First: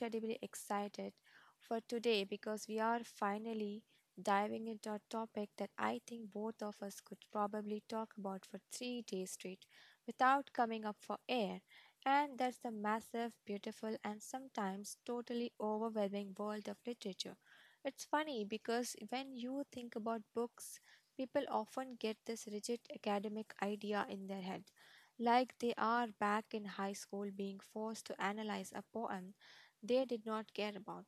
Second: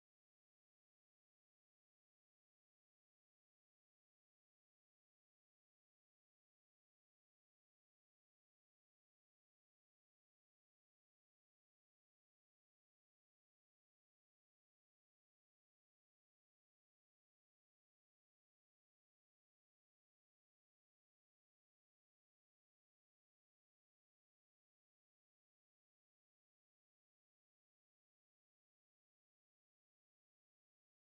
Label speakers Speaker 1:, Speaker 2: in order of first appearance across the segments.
Speaker 1: incredibly excited for today because we are finally diving into a topic that I think both of us could probably talk about for 3 days straight without coming up for air. And that's the massive, beautiful, and sometimes totally overwhelming world of literature. It's funny because when you think about books, people often get this rigid academic idea in their head, like they are back in high school being forced to analyze a poem they did not care about.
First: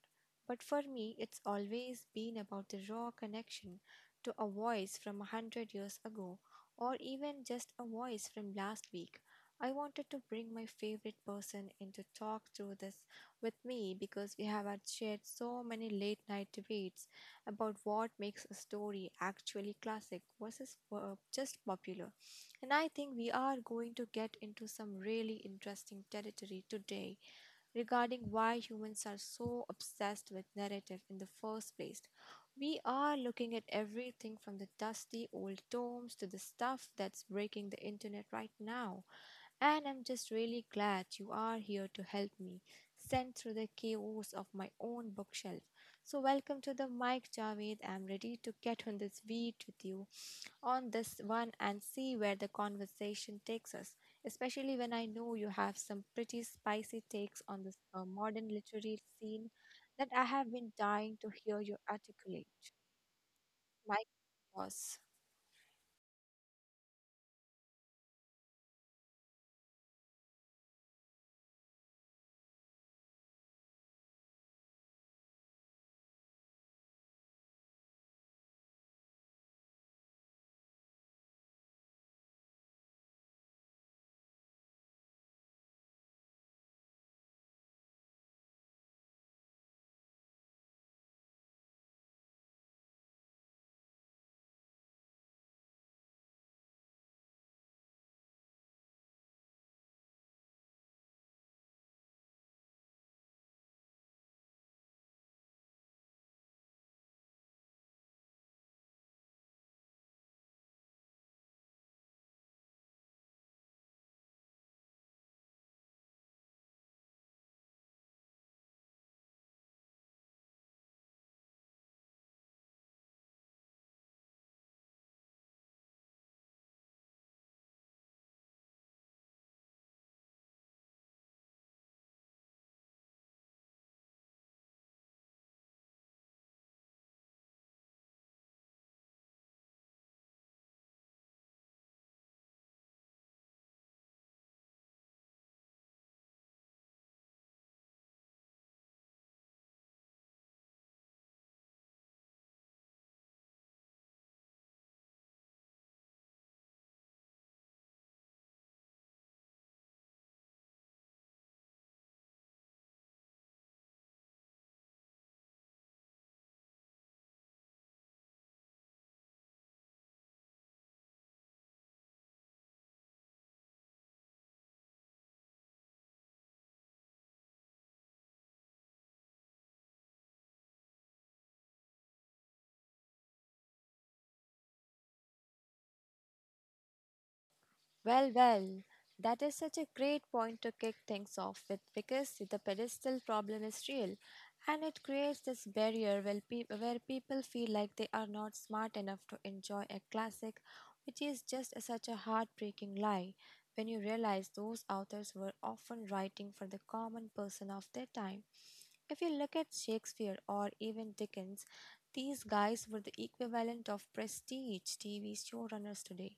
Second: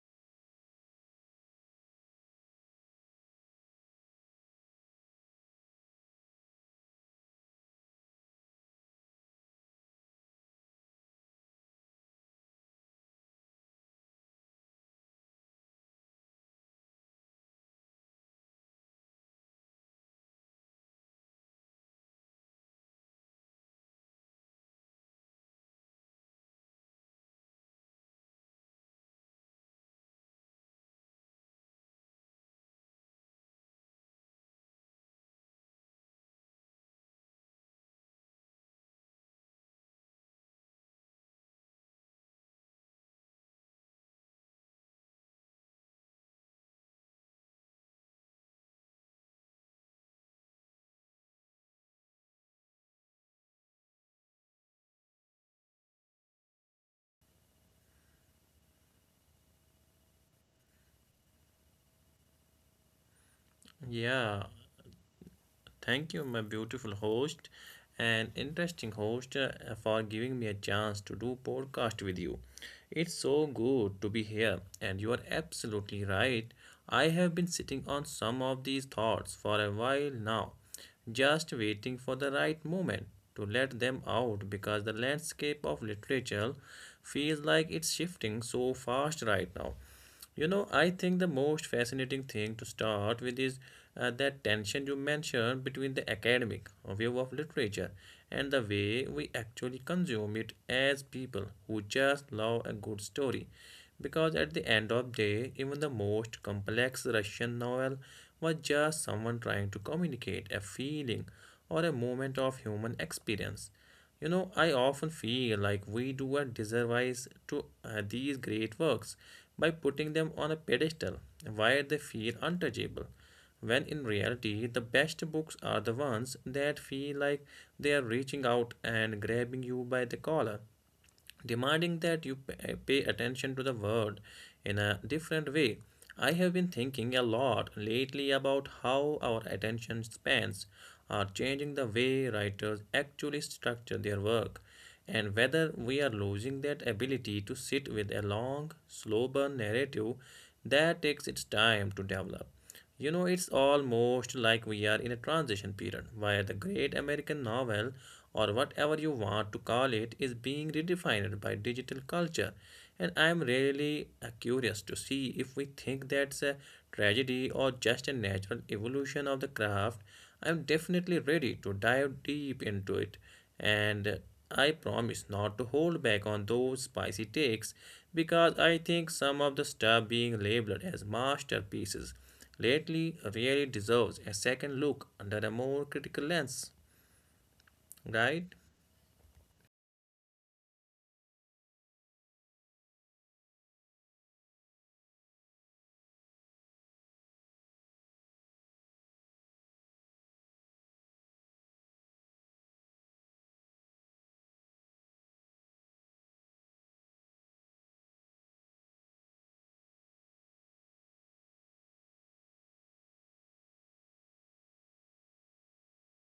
Speaker 1: But for me, it's always been about the raw connection to a voice from 100 years ago, or even just a voice from last week. I wanted to bring my favorite person in to talk through this with me because we have had shared so many late night debates about what makes a story actually classic versus just popular. And I think we are going to get into some really interesting territory today regarding why humans are so obsessed with narrative in the first place. We are looking at everything from the dusty old tomes to the stuff that's breaking the internet right now. And I'm just really glad you are here to help me send through the chaos of my own bookshelf. So, welcome to the mic, Javed. I'm ready to get on this beat with you on this one and see where the conversation takes us, especially when I know you have some pretty spicy takes on this modern literary scene that I have been dying to hear you articulate. My
Speaker 2: Yeah,
Speaker 1: thoughts.
Speaker 2: thank you, my beautiful host and interesting host, for giving me a chance to do podcast with you. It's so good to be here, and you are absolutely right. I have been sitting on some of these thoughts for a while now, just waiting for the right moment to let them out because the landscape of literature feels like it's shifting so fast right now. You know, I think the most fascinating thing to start with is that tension you mentioned between the academic view of literature and the way we actually consume it as people who just love a good story. Because at the end of the day, even the most complex Russian novel was just someone trying to communicate a feeling or a moment of human experience. You know, I often feel like we do a disservice to these great works by putting them on a pedestal where they feel untouchable, when in reality, the best books are the ones that feel like they are reaching out and grabbing you by the collar demanding that you pay attention to the world in a different way. I have been thinking a lot lately about how our attention spans are changing the way writers actually structure their work and whether we are losing that ability to sit with a long, slow burn narrative that takes its time to develop. You know, it's almost like we are in a transition period where the great American novel, or whatever you want to call it, is being redefined by digital culture. And I'm really curious to see if we think that's a tragedy or just a natural evolution of the craft. I'm definitely ready to dive deep into it, and I promise not to hold back on those spicy takes because I think some of the stuff being labeled as masterpieces lately really deserves a second look under a more critical lens,
Speaker 1: Well,
Speaker 2: right?
Speaker 1: well, that is such a great point to kick things off with, because the pedestal problem is real and it creates this barrier where people feel like they are not smart enough to enjoy a classic, which is just such a heartbreaking lie when you realize those authors were often writing for the common person of their time. If you look at Shakespeare or even Dickens, these guys were the equivalent of prestige TV showrunners today,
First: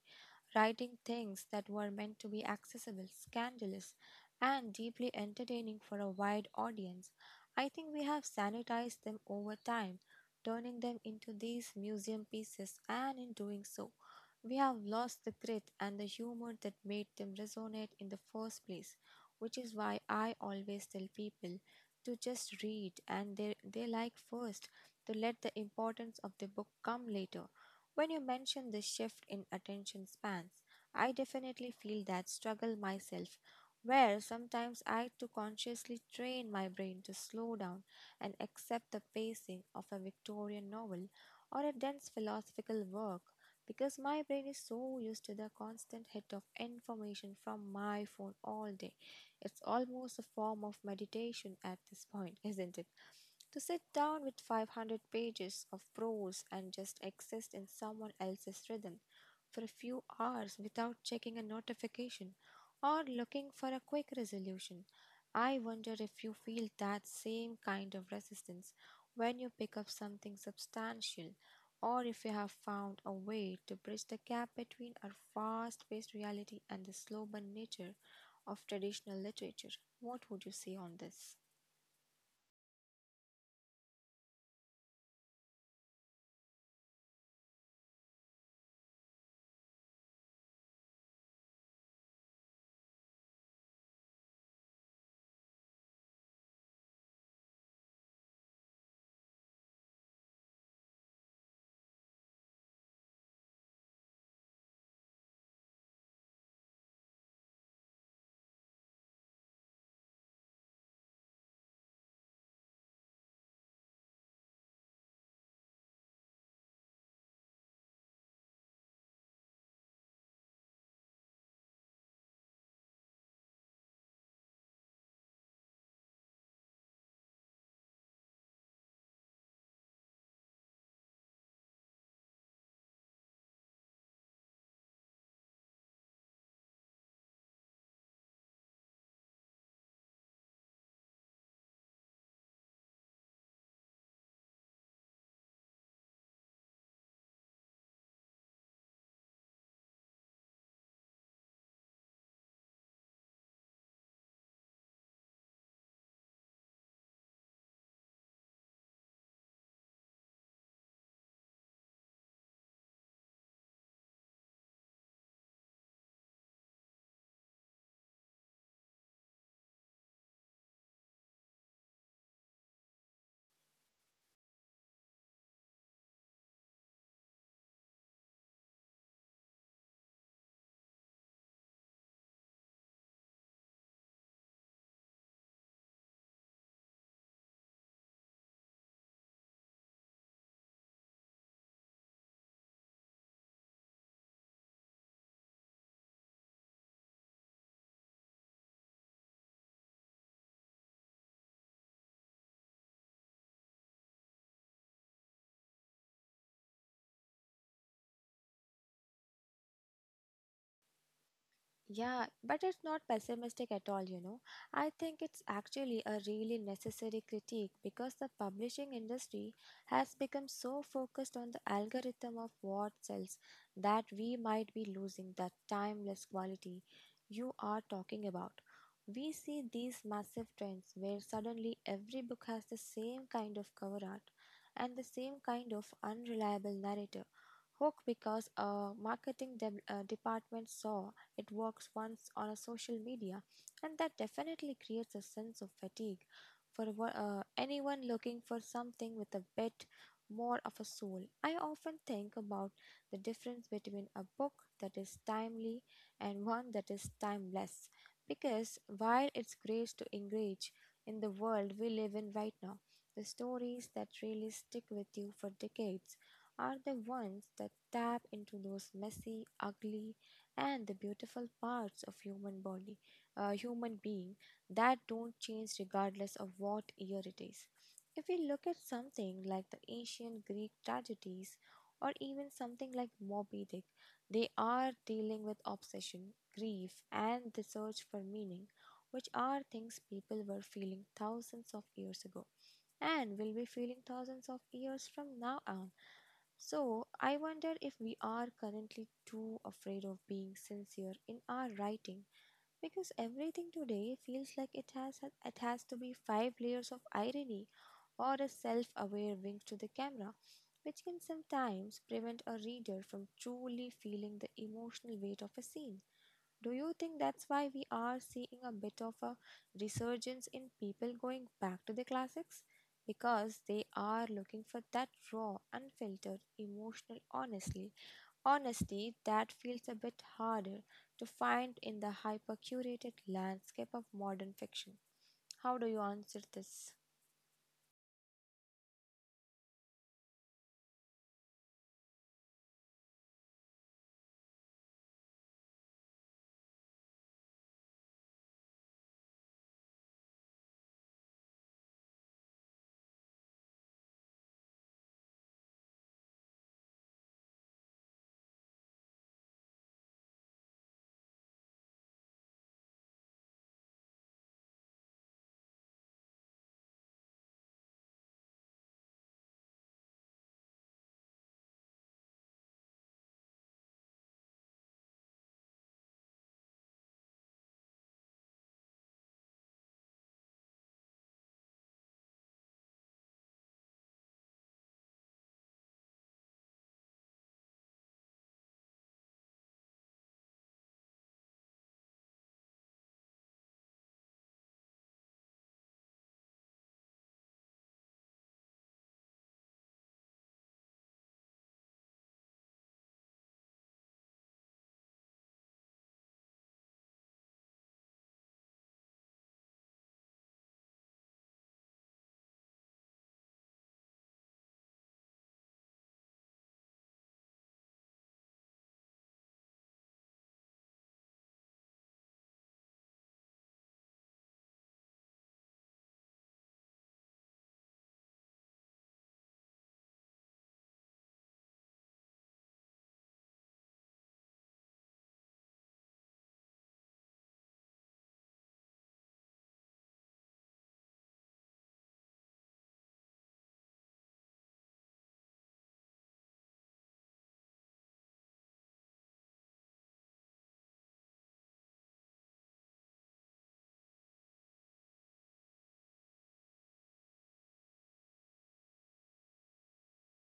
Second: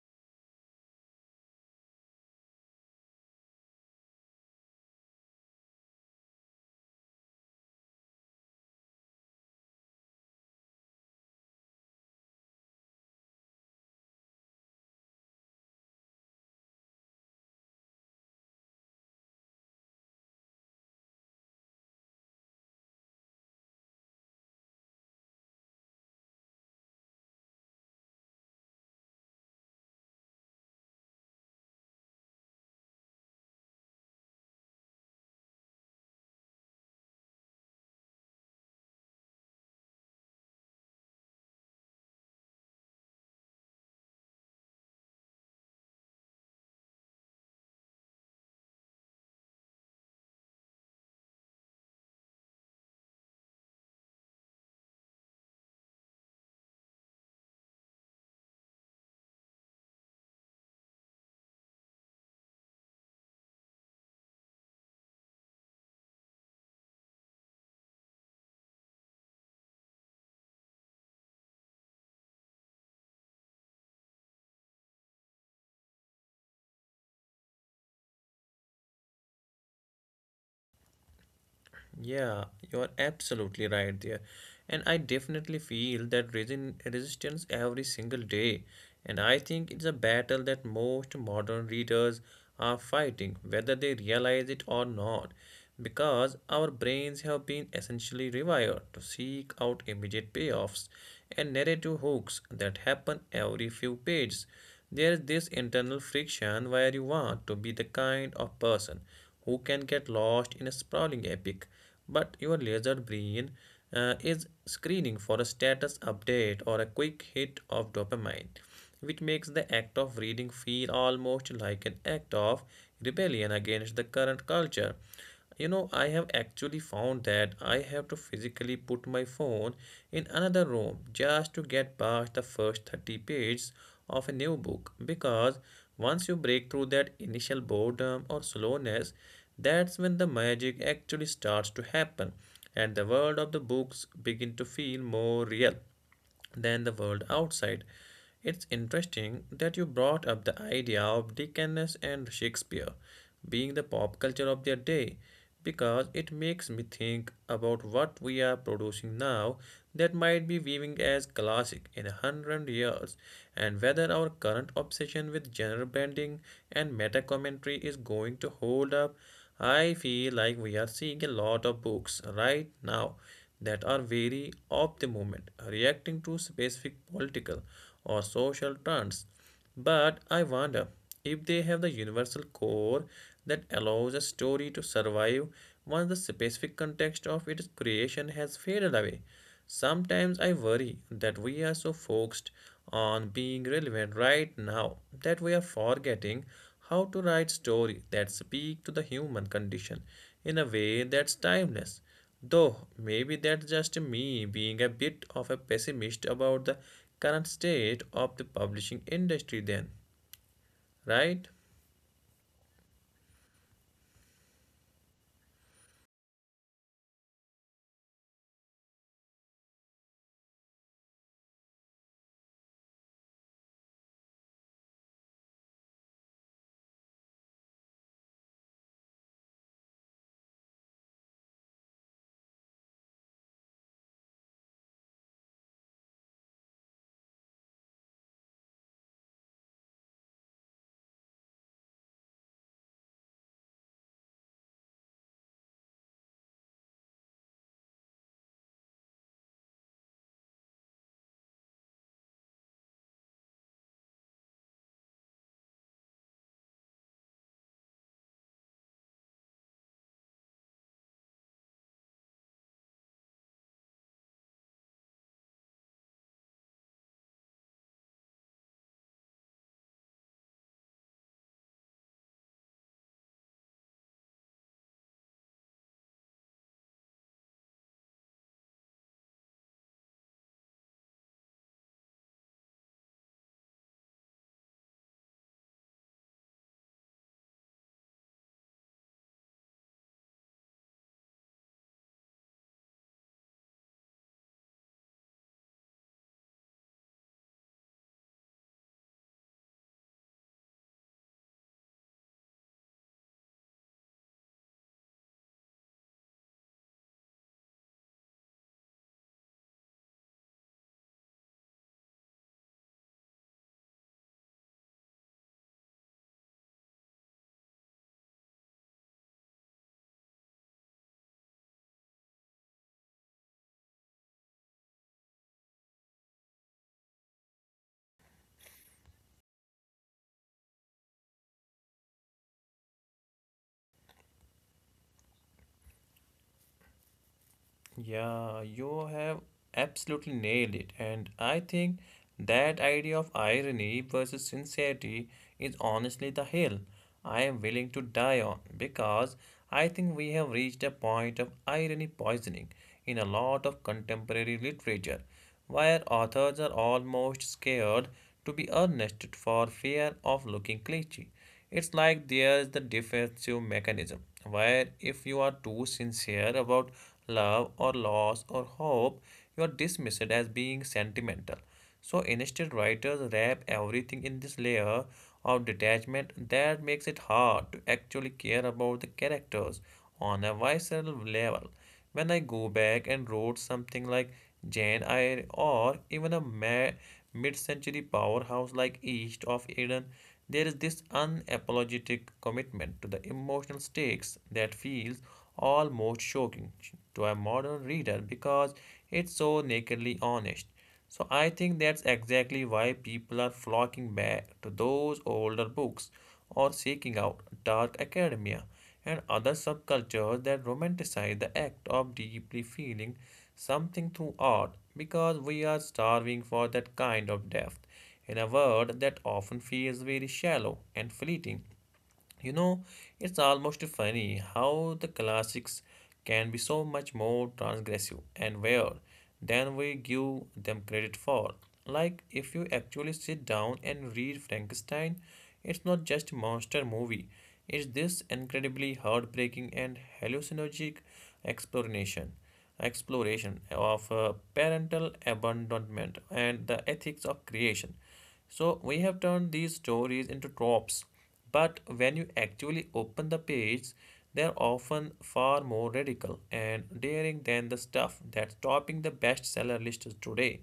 Speaker 1: writing things that were meant to be accessible, scandalous, and deeply entertaining for a wide audience. I think we have sanitized them over time, turning them into these museum pieces, and in doing so, we have lost the grit and the humor that made them resonate in the first place, which is why I always tell people to just read and they like first, to let the importance of the book come later. When you mention the shift in attention spans, I definitely feel that struggle myself, where sometimes I too consciously train my brain to slow down and accept the pacing of a Victorian novel or a dense philosophical work because my brain is so used to the constant hit of information from my phone all day. It's almost a form of meditation at this point, isn't it? To sit down with 500 pages of prose and just exist in someone else's rhythm for a few hours without checking a notification or looking for a quick resolution. I wonder if you feel that same kind of resistance when you pick up something substantial, or if you have found a way to bridge the gap between our fast paced reality and the slow burn nature of traditional literature. What would you say on this?
Speaker 2: Yeah, you're absolutely right there. And I definitely feel that resin resistance every single day. And I think it's a battle that most modern readers are fighting, whether they realize it or not, because our brains have been essentially rewired to seek out immediate payoffs and narrative hooks that happen every few pages. There is this internal friction where you want to be the kind of person who can get lost in a sprawling epic. But your laser brain is screening for a status update or a quick hit of dopamine, which makes the act of reading feel almost like an act of rebellion against the current culture. You know, I have actually found that I have to physically put my phone in another room just to get past the first 30 pages of a new book because once you break through that initial boredom or slowness, that's when the magic actually starts to happen and the world of the books begin to feel more real than the world outside. It's interesting that you brought up the idea of Dickens and Shakespeare being the pop culture of their day because it makes me think about what we are producing now that might be viewing as classic in a hundred years, and whether our current obsession with genre branding and meta commentary is going to hold up. I feel like we are seeing a lot of books right now that are wary of the moment, reacting to specific political or social trends. But I wonder if they have the universal core that allows a story to survive once the specific context of its creation has faded away. Sometimes I worry that we are so focused on being relevant right now that we are forgetting how to write stories that speak to the human condition in a way that's timeless. Though maybe that's just me being a bit of a pessimist about the current state of the publishing industry, then, right?
Speaker 1: Yeah, but it's not pessimistic at all, you know. I think it's actually a really necessary critique because the publishing industry has become so focused on the algorithm of what sells that we might be losing that timeless quality you are talking about. We see these massive trends where suddenly every book has the same kind of cover art and the same kind of unreliable narrator hook because a marketing department saw it works once on a social media, and that definitely creates a sense of fatigue for anyone looking for something with a bit more of a soul. I often think about the difference between a book that is timely and one that is timeless, because while it's great to engage in the world we live in right now, the stories that really stick with you for decades are the ones that tap into those messy, ugly, and the beautiful parts of human being that don't change regardless of what year it is. If we look at something like the ancient Greek tragedies or even something like Moby Dick, they are dealing with obsession, grief, and the search for meaning, which are things people were feeling thousands of years ago and will be feeling thousands of years from now on. So, I wonder if we are currently too afraid of being sincere in our writing, because everything today feels like it has to be five layers of irony or a self-aware wink to the camera, which can sometimes prevent a reader from truly feeling the emotional weight of a scene. Do you think that's why we are seeing a bit of a resurgence in people going back to the classics? Because they are looking for that raw, unfiltered, emotional honesty, honesty that feels a bit harder to find in the hyper curated landscape of modern fiction. How do you answer this?
Speaker 2: Yeah, you have absolutely nailed it. And I think that idea of irony versus sincerity is honestly the hill I am willing to die on because I think we have reached a point of irony poisoning in a lot of contemporary literature where authors are almost scared to be earnest for fear of looking cliche. It's like there's the defensive mechanism, where if you are too sincere about love or loss or hope, you are dismissed as being sentimental. So instead, writers wrap everything in this layer of detachment that makes it hard to actually care about the characters on a visceral level. When I go back and wrote something like Jane Eyre or even a mid-century powerhouse like East of Eden, there is this unapologetic commitment to the emotional stakes that feels almost shocking to a modern reader because it's so nakedly honest. So I think that's exactly why people are flocking back to those older books or seeking out dark academia and other subcultures that romanticize the act of deeply feeling something through art because we are starving for that kind of depth in a world that often feels very shallow and fleeting. You know, it's almost funny how the classics can be so much more transgressive and weird than we give them credit for. Like, if you actually sit down and read Frankenstein, it's not just a monster movie, it's this incredibly heartbreaking and hallucinogenic exploration exploration of parental abandonment and the ethics of creation. So we have turned these stories into tropes, but when you actually open the page, they're often far more radical and daring than the stuff that's topping the bestseller lists today,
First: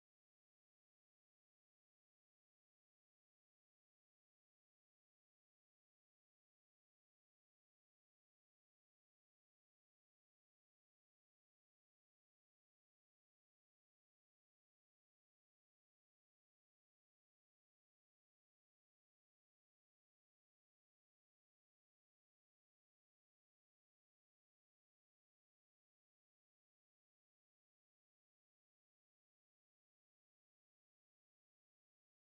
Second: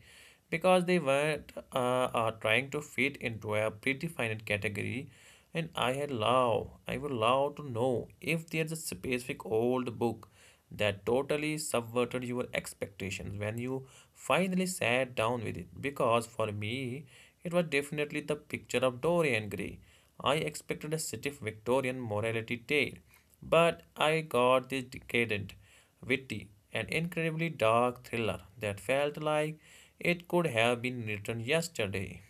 Speaker 2: because they weren't trying to fit into a predefined category. And I would love to know if there's a specific old book that totally subverted your expectations when you finally sat down with it. Because for me, it was definitely the picture of Dorian Gray. I expected a stiff Victorian morality tale, but I got this decadent, witty, and incredibly dark thriller that felt like it could have been written yesterday.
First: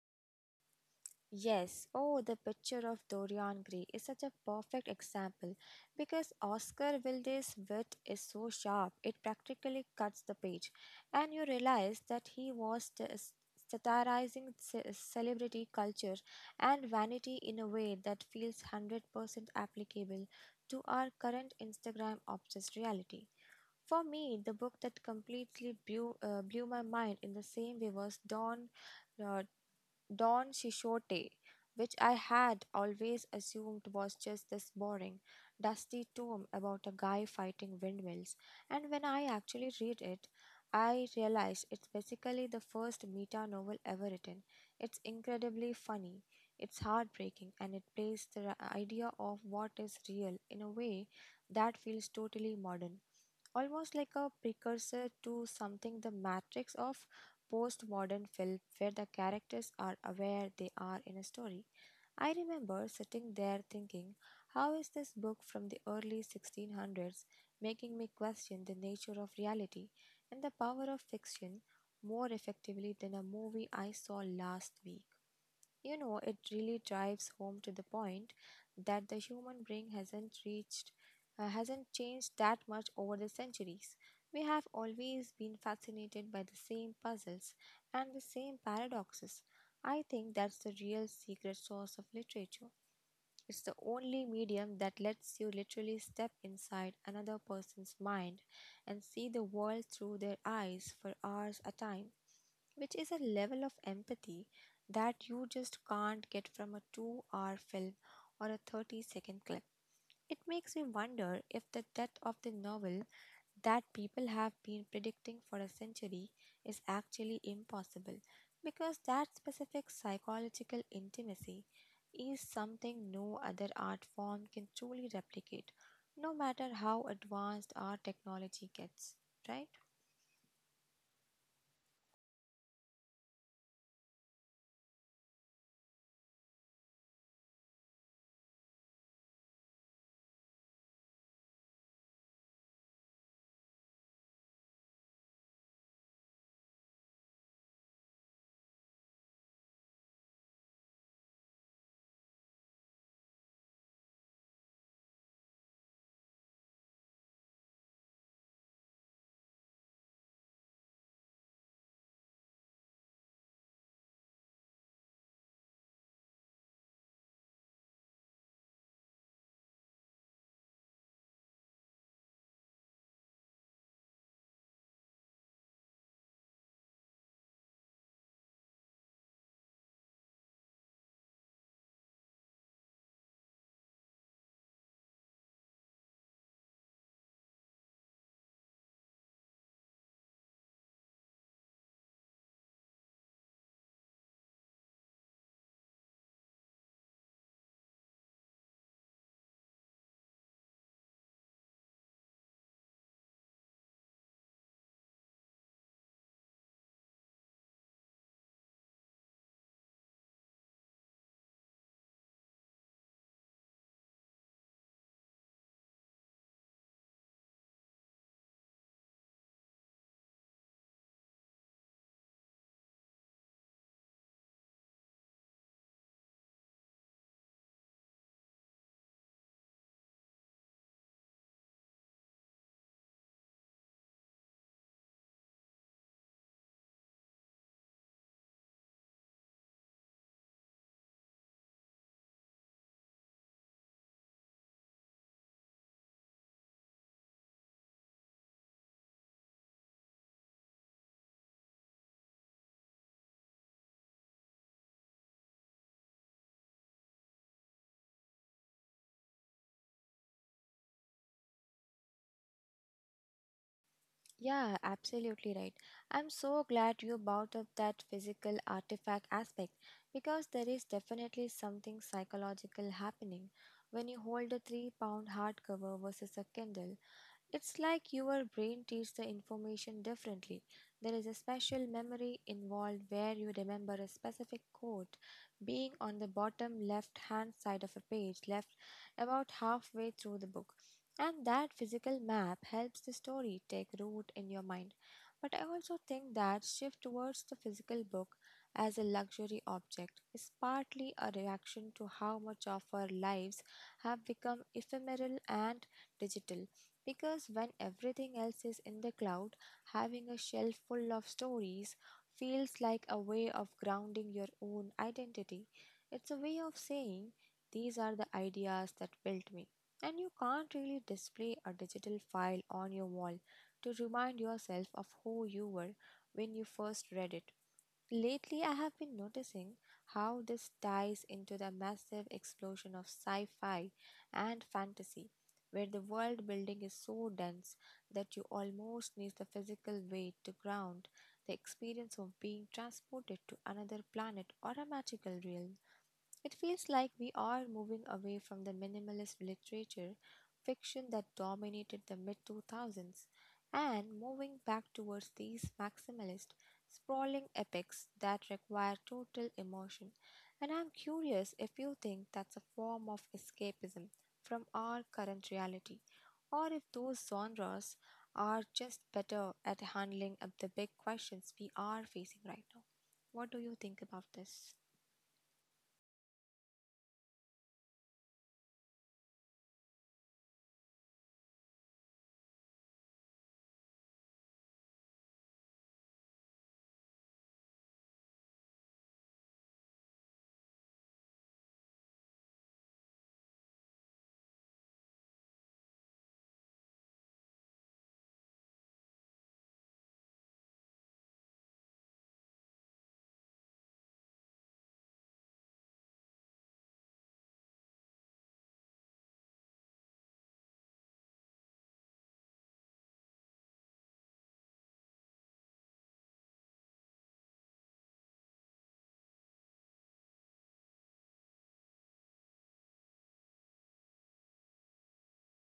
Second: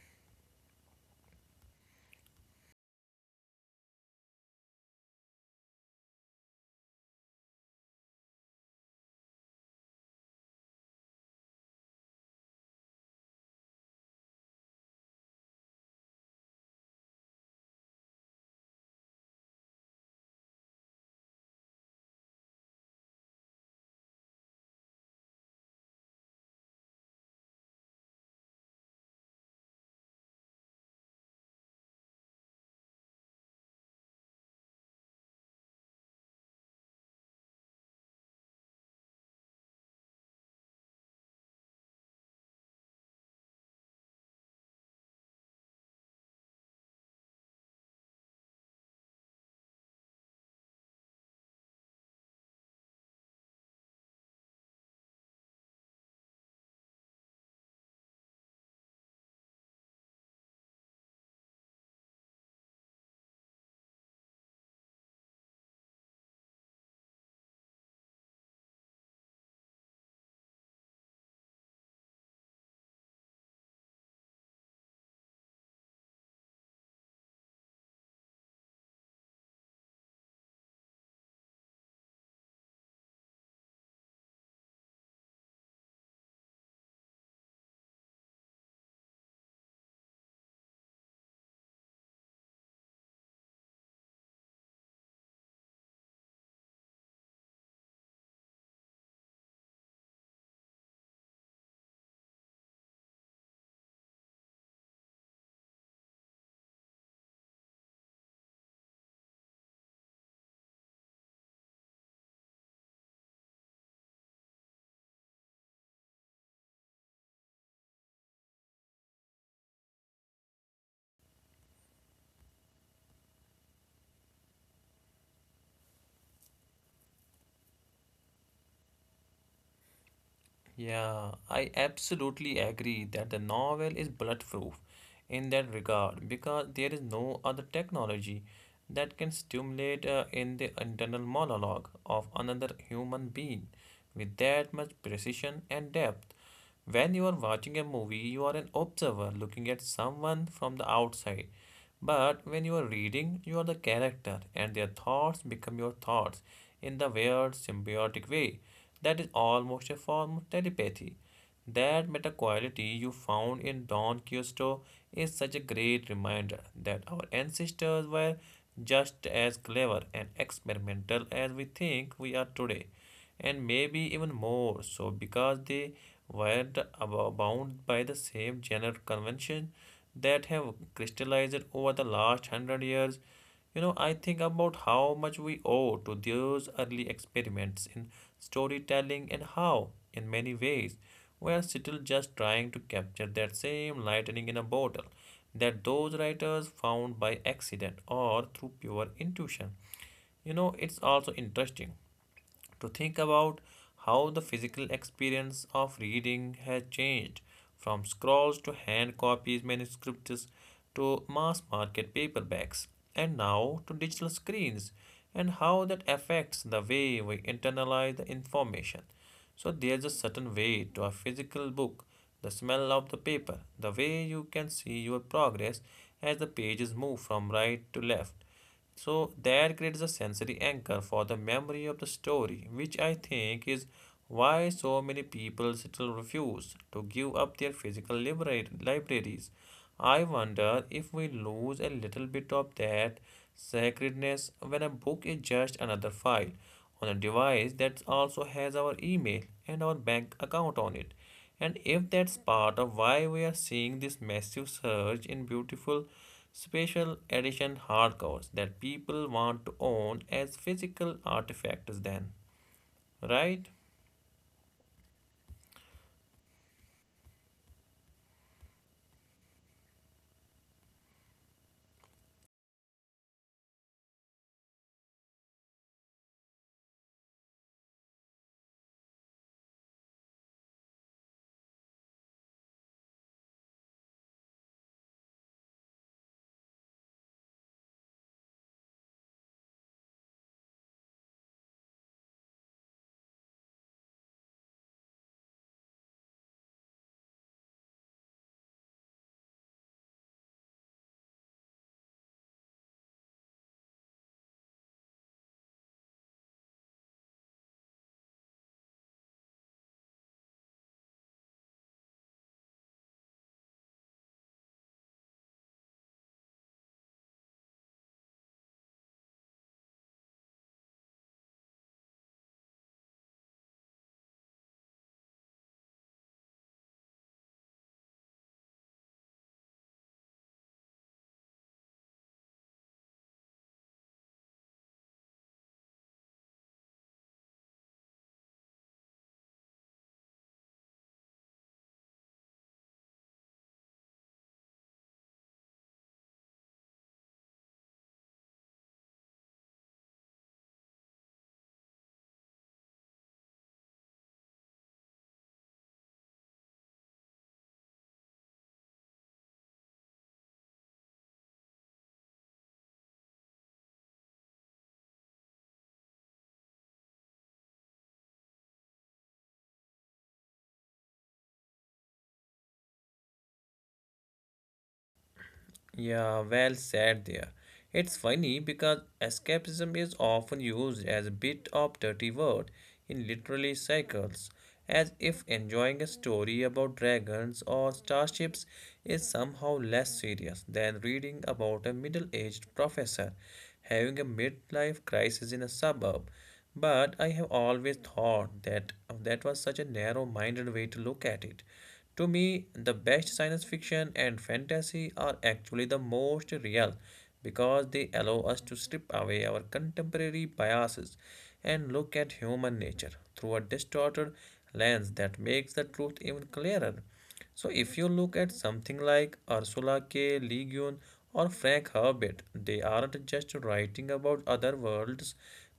Speaker 1: Yes, oh, the picture of Dorian Gray is such a perfect example, because Oscar Wilde's wit is so sharp it practically cuts the page, and you realize that he was satirizing celebrity culture and vanity in a way that feels 100% applicable to our current Instagram obsessed reality. For me, the book that completely blew my mind in the same way was Don Quixote, which I had always assumed was just this boring, dusty tome about a guy fighting windmills, and when I actually read it, I realized it's basically the first meta novel ever written. It's incredibly funny, it's heartbreaking, and it plays the idea of what is real in a way that feels totally modern, almost like a precursor to something the matrix of postmodern film, where the characters are aware they are in a story. I remember sitting there thinking, how is this book from the early 1600s making me question the nature of reality and the power of fiction more effectively than a movie I saw last week? You know, it really drives home to the point that the human brain hasn't changed that much over the centuries. We have always been fascinated by the same puzzles and the same paradoxes. I think that's the real secret source of literature. It's the only medium that lets you literally step inside another person's mind and see the world through their eyes for hours at a time, which is a level of empathy that you just can't get from a 2-hour hour film or a 30-second clip. It makes me wonder if the death of the novel that people have been predicting for a century is actually impossible, because that specific psychological intimacy is something no other art form can truly replicate, no matter how advanced our technology gets, right?
Speaker 2: Yeah, I absolutely agree that the novel is bulletproof in that regard because there is no other technology that can stimulate in the internal monologue of another human being with that much precision and depth. When you are watching a movie, you are an observer looking at someone from the outside. But when you are reading, you are the character, and their thoughts become your thoughts in the weird symbiotic way. That is almost a form of telepathy. That meta quality you found in Don Quixote is such a great reminder that our ancestors were just as clever and experimental as we think we are today, and maybe even more so because were the- bound by the same general convention that have crystallized over the last hundred years. You know, I think about how much we owe to those early experiments in storytelling and how, in many ways, we are still just trying to capture that same lightning in a bottle that those writers found by accident or through pure intuition. You know, it's also interesting to think about how the physical experience of reading has changed from scrolls to hand copies, manuscripts to mass market paperbacks, and now to digital screens, and how that affects the way we internalize the information. So, there's a certain weight to a physical book, the smell of the paper, the way you can see your progress as the pages move from right to left. So that creates a sensory anchor for the memory of the story, which I think is why so many people still refuse to give up their physical libraries. I wonder if we lose a little bit of that sacredness when a book is just another file on a device that also has our email and our bank account on it. And if that's part of why we are seeing this massive surge in beautiful special edition hardcovers that people want to own as physical artifacts, then, right?
Speaker 1: Yeah, absolutely right. I'm so glad you brought up that physical artifact aspect, because there is definitely something psychological happening when you hold a 3-pound hardcover versus a Kindle. It's like your brain treats the information differently. There is a special memory involved where you remember a specific quote being on the bottom left hand side of a page, left about halfway through the book. And that physical map helps the story take root in your mind. But I also think that shift towards the physical book as a luxury object is partly a reaction to how much of our lives have become ephemeral and digital. Because when everything else is in the cloud, having a shelf full of stories feels like a way of grounding your own identity. It's a way of saying, these are the ideas that built me. And you can't really display a digital file on your wall to remind yourself of who you were when you first read it. Lately, I have been noticing how this ties into the massive explosion of sci fi and fantasy, where the world building is so dense that you almost need the physical weight to ground the experience of being transported to another planet or a magical realm. It feels like we are moving away from the minimalist literature fiction that dominated the mid 2000s and moving back towards these maximalist, sprawling epics that require total immersion. And I'm curious if you think that's a form of escapism from our current reality, or if those genres are just better at handling up the big questions we are facing right now. What do you think about this?
Speaker 2: Yeah, well said there. It's funny because escapism is often used as a bit of dirty word in literary circles, as if enjoying a story about dragons or starships is somehow less serious than reading about a middle-aged professor having a midlife crisis in a suburb. But I have always thought that that was such a narrow-minded way to look at it. To me, the best science fiction and fantasy are actually the most real because they allow us to strip away our contemporary biases and look at human nature through a distorted lens that makes the truth even clearer. So if you look at something like Ursula K. Le Guin or Frank Herbert, they aren't just writing about other worlds,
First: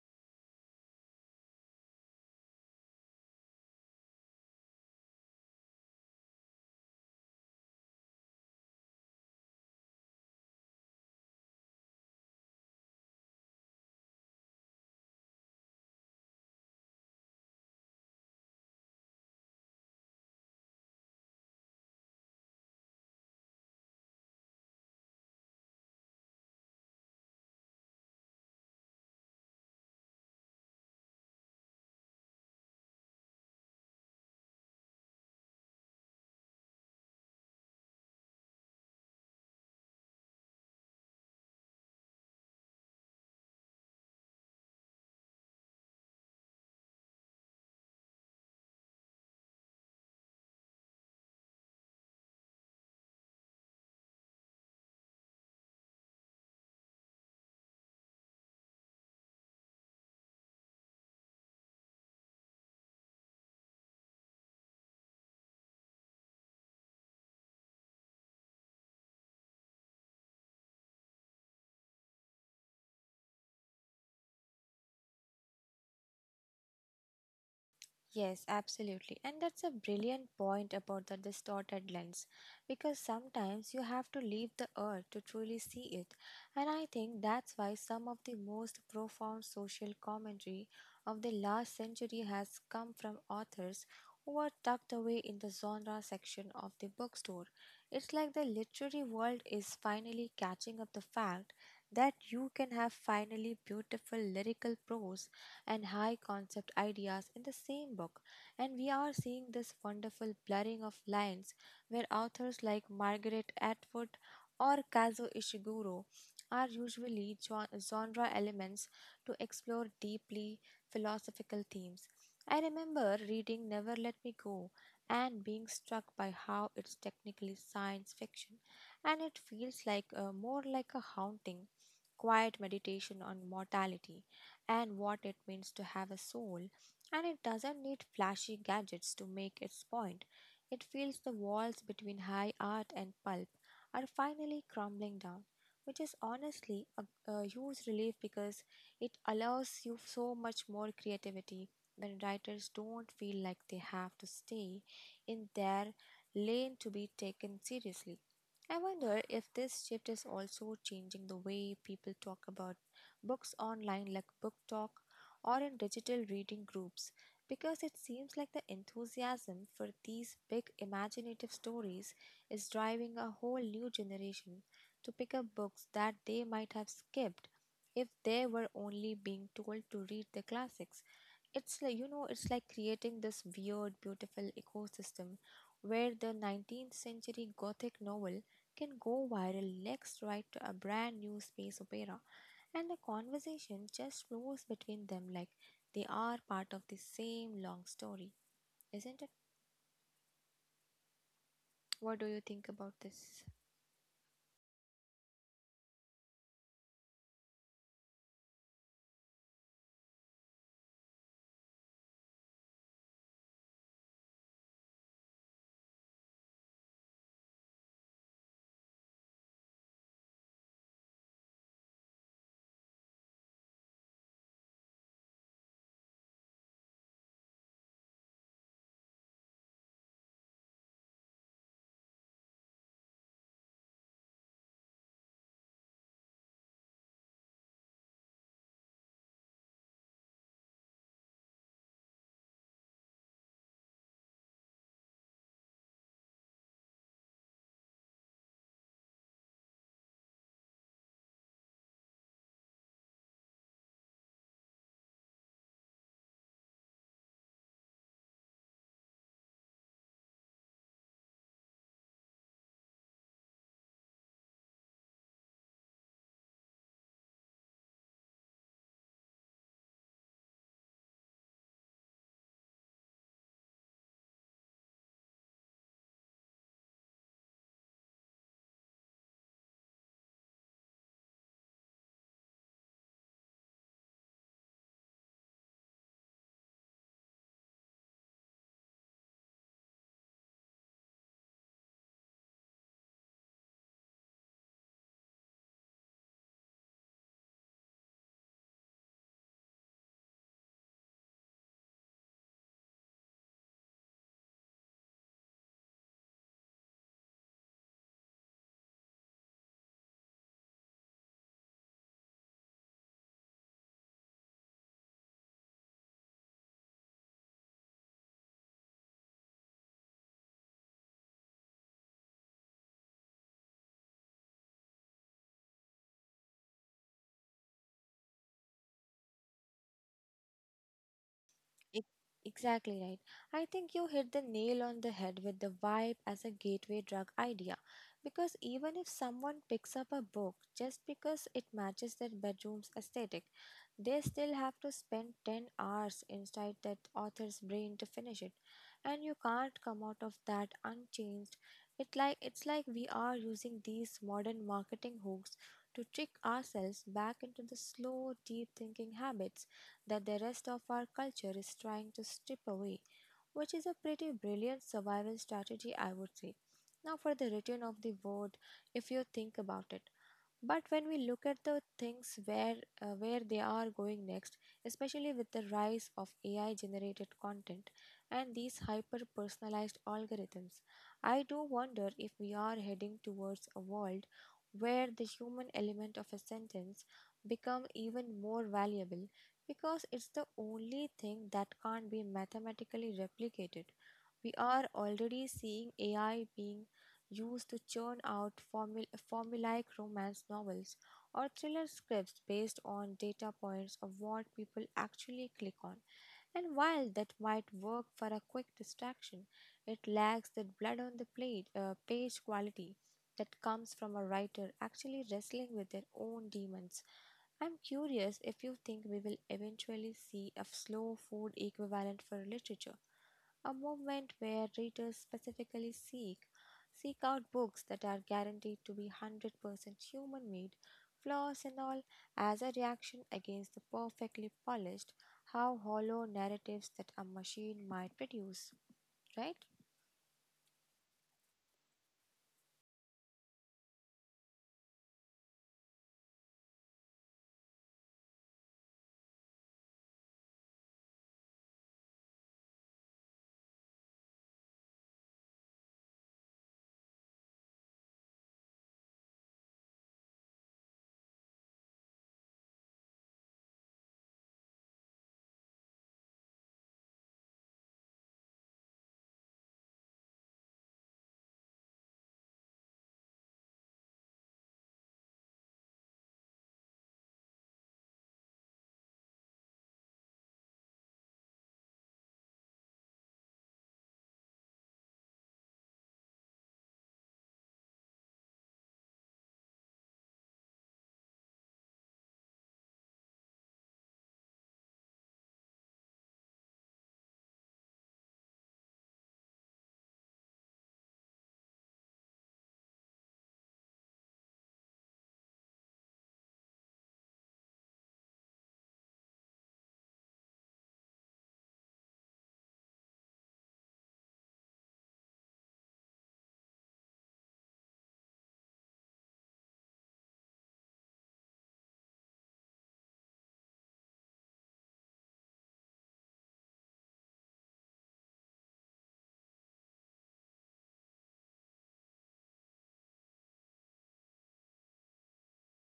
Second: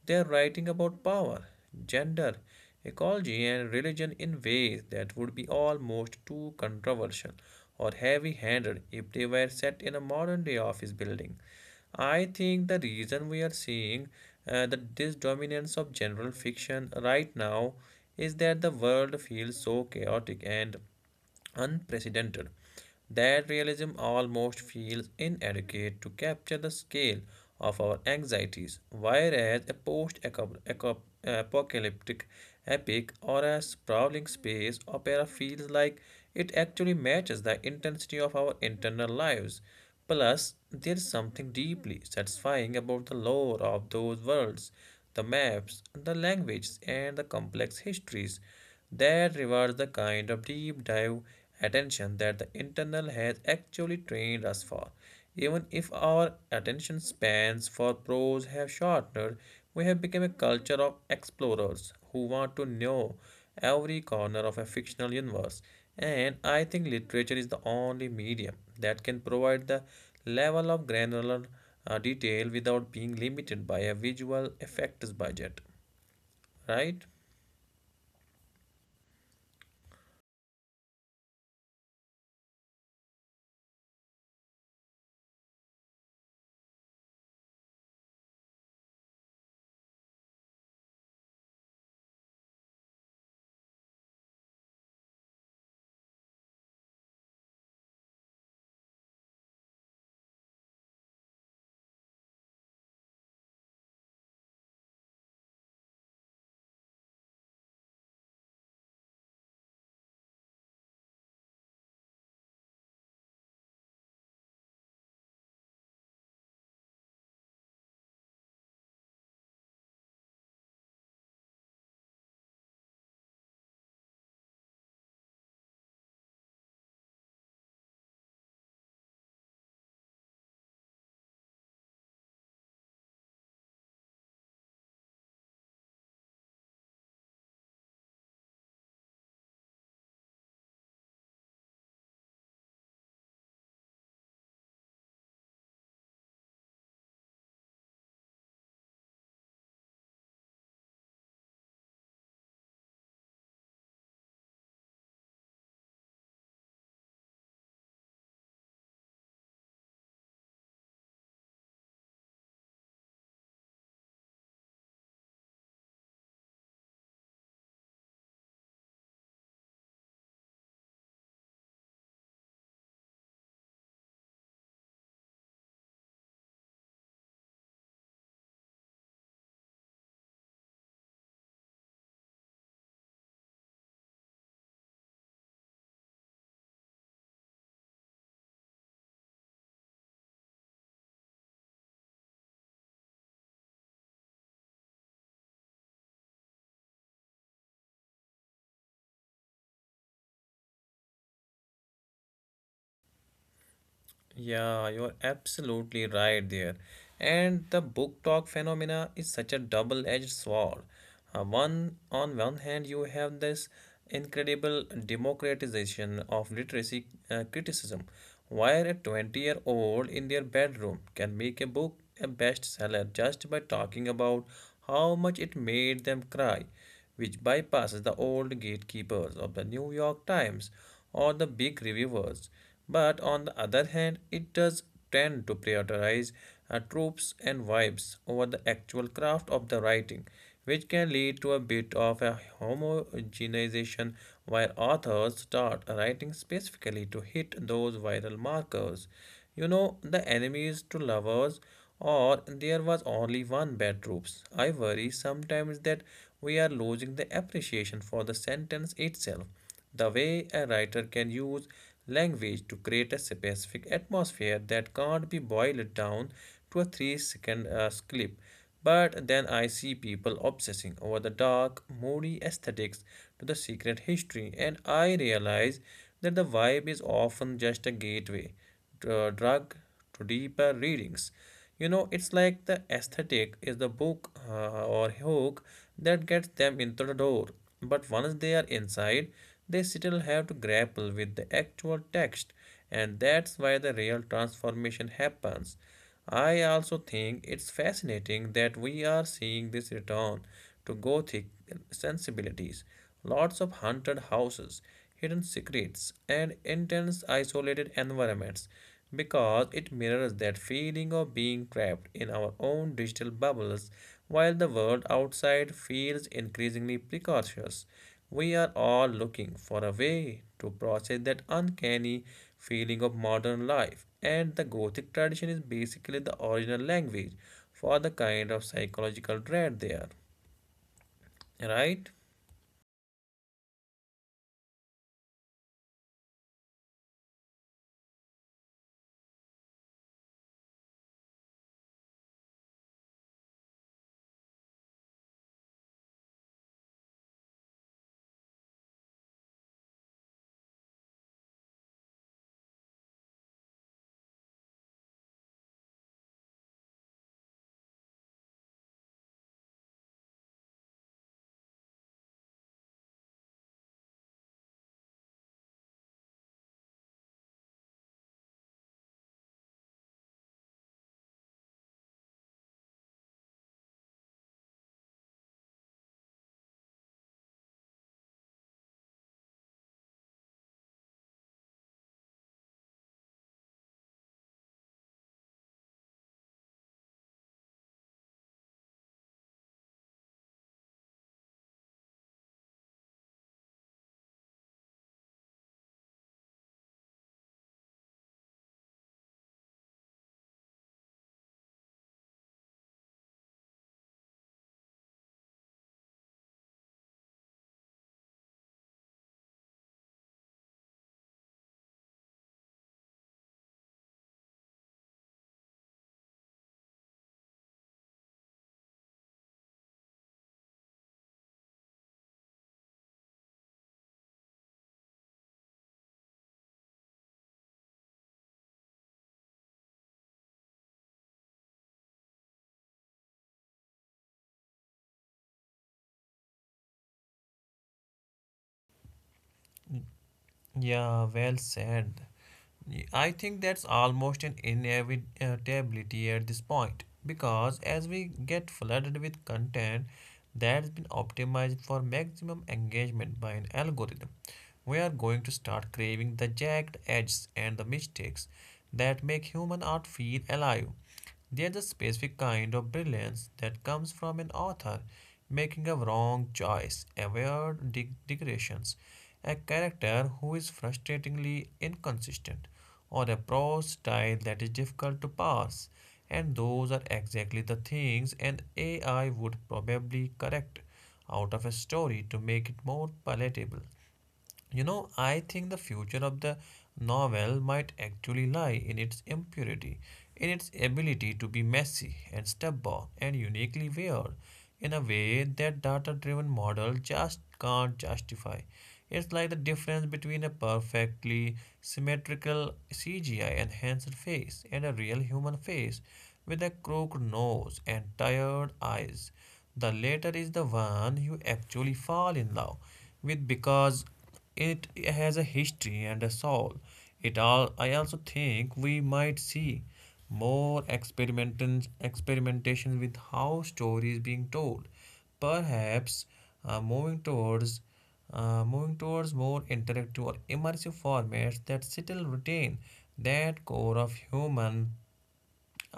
Speaker 2: they are writing about power, gender, ecology and religion in ways that would be almost too controversial or heavy-handed if they were set in a modern-day office building. I think the reason we are seeing that this dominance of general fiction right now is that the world feels so chaotic and unprecedented, that realism almost feels inadequate to capture the scale of our anxieties, whereas a post apocalyptic epic or a sprawling space opera feels like it actually matches the intensity of our internal lives. Plus, there's something deeply satisfying about the lore of those worlds: the maps, the languages, and the complex histories. That rewards the kind of deep dive attention that the internal has actually trained us for. Even if our attention spans for prose have shortened, we have become a culture of explorers who want to know every corner of a fictional universe. And I think literature is the only medium that can provide the level of granular detail without being limited by a visual effects budget, right?
Speaker 1: Yes, absolutely. And that's a brilliant point about the distorted lens, because sometimes you have to leave the earth to truly see it. And I think that's why some of the most profound social commentary of the last century has come from authors who are tucked away in the genre section of the bookstore. It's like the literary world is finally catching up the fact that you can have finally beautiful lyrical prose and high concept ideas in the same book. And we are seeing this wonderful blurring of lines where authors like Margaret Atwood or Kazuo Ishiguro are usually genre elements to explore deeply philosophical themes. I remember reading Never Let Me Go and being struck by how it's technically science fiction, and it feels like more like a haunting, quiet meditation on mortality and what it means to have a soul, and it doesn't need flashy gadgets to make its point. It feels the walls between high art and pulp are finally crumbling down, which is honestly a huge relief because it allows you so much more creativity when writers don't feel like they have to stay in their lane to be taken seriously. I wonder if this shift is also changing the way people talk about books online, like Book Talk, or in digital reading groups, because it seems like the enthusiasm for these big imaginative stories is driving a whole new generation to pick up books that they might have skipped if they were only being told to read the classics. It's like creating this weird, beautiful ecosystem where the 19th century gothic novel can go viral next right to a brand new space opera, and the conversation just flows between them like they are part of the same long story, isn't it? What do you think about this?
Speaker 2: Yeah, you're absolutely right there. And the book talk phenomena is such a double-edged sword. One on one hand, you have this incredible democratization of literacy criticism, where a 20-year-old in their bedroom can make a book a bestseller just by talking about how much it made them cry, which bypasses the old gatekeepers of the New York Times or the big reviewers. But on the other hand, it does tend to prioritize tropes and vibes over the actual craft of the writing, which can lead to a bit of a homogenization where authors start writing specifically to hit those viral markers. You know, the enemies to lovers or there was only one bad troops. I worry sometimes that we are losing the appreciation for the sentence itself. The way a writer can use language to create a specific atmosphere that can't be boiled down to a 3 second clip. But then I see people obsessing over the dark, moody aesthetics to the secret history, and I realize that the vibe is often just a gateway drug to deeper readings. You know, it's like the aesthetic is the book, or hook that gets them into the door. But once they are inside, they still have to grapple with the actual text, and that's why the real transformation happens. I also think it's fascinating that we are seeing this return to Gothic sensibilities. Lots of haunted houses, hidden secrets, and intense isolated environments, because it mirrors that feeling of being trapped in our own digital bubbles while the world outside feels increasingly precocious. We are all looking for a way to process that uncanny feeling of modern life, and the Gothic tradition is basically the original language for the kind of psychological dread there, right?
Speaker 1: Ex- Exactly right. I think you hit the nail on the head with the vibe as a gateway drug idea. Because even if someone picks up a book just because it matches their bedroom's aesthetic, they still have to spend 10 hours inside that author's brain to finish it. And you can't come out of that unchanged. It's like we are using these modern marketing hooks to trick ourselves back into the slow, deep thinking habits that the rest of our culture is trying to strip away, which is a pretty brilliant survival strategy, I would say. Now, for the return of the word, if you think about it, but when we look at the things where they are going next, especially with the rise of AI generated content and these hyper personalized algorithms, I do wonder if we are heading towards a world where the human element of a sentence become even more valuable because it's the only thing that can't be mathematically replicated. We are already seeing AI being used to churn out formulaic romance novels or thriller scripts based on data points of what people actually click on. And while that might work for a quick distraction, it lacks that blood on the plate, page quality that comes from a writer actually wrestling with their own demons. I'm curious if you think we will eventually see a slow food equivalent for literature, a movement where readers specifically seek out books that are guaranteed to be 100% human made, flaws and all, as a reaction against the perfectly polished, how hollow narratives that a machine might produce, right?
Speaker 2: Yeah, well said. I think that's almost an inevitability at this point, because as we get flooded with content that's been optimized for maximum engagement by an algorithm, we are going to start craving the jagged edges and the mistakes that make human art feel alive. There's a specific kind of brilliance that comes from an author making a wrong choice, aware digressions, a character who is frustratingly inconsistent, or a prose style that is difficult to parse. And those are exactly the things an AI would probably correct out of a story to make it more palatable. You know, I think the future of the novel might actually lie in its impurity, in its ability to be messy and stubborn and uniquely weird in a way that data driven model just can't justify. It's like the difference between a perfectly symmetrical CGI enhanced face and a real human face with a crooked nose and tired eyes. The latter is the one you actually fall in love with, because it has a history and a soul. It all I also think we might see more experimentation with how story is being told. Perhaps uh, moving towards moving towards more interactive or immersive formats that still retain that core of human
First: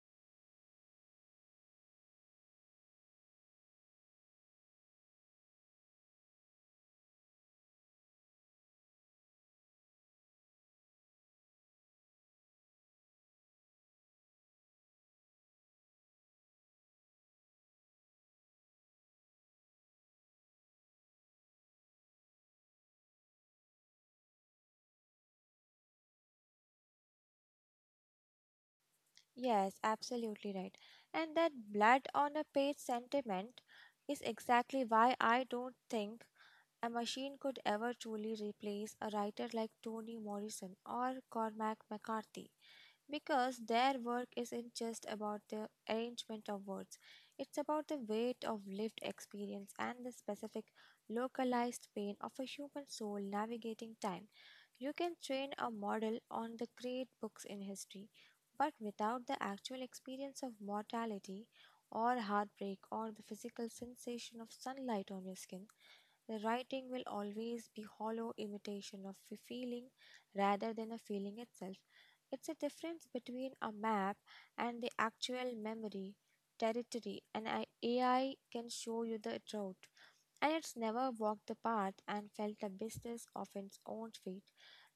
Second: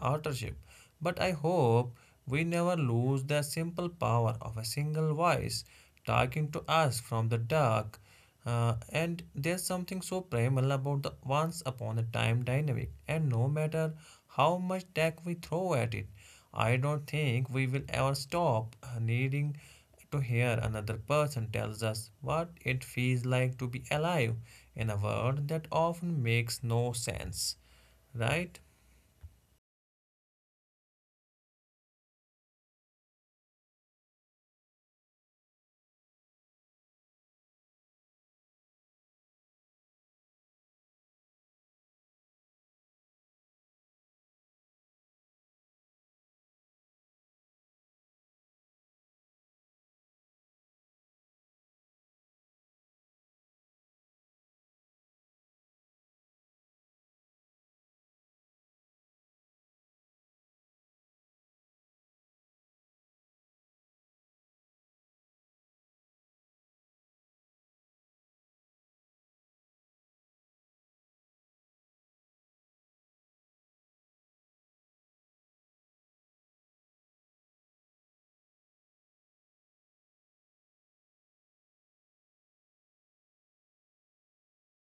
Speaker 2: authorship. But I hope we never lose the simple power of a single voice talking to us from the dark. And there's something so primal about the once upon a time dynamic, and no matter how much tech we throw at it, I don't think we will ever stop needing to hear another person tells us what it feels like to be alive in a world that often makes no sense, right?
Speaker 1: Yes, absolutely right. And that blood on a page sentiment is exactly why I don't think a machine could ever truly replace a writer like Toni Morrison or Cormac McCarthy, because their work isn't just about the arrangement of words. It's about the weight of lived experience and the specific, localized pain of a human soul navigating time. You can train a model on the great books in history, but without the actual experience of mortality or heartbreak or the physical sensation of sunlight on your skin, the writing will always be hollow imitation of a feeling rather than a feeling itself. It's a difference between a map and the actual memory, territory, and AI can show you the route, and it's never walked the path and felt the business of its own feet.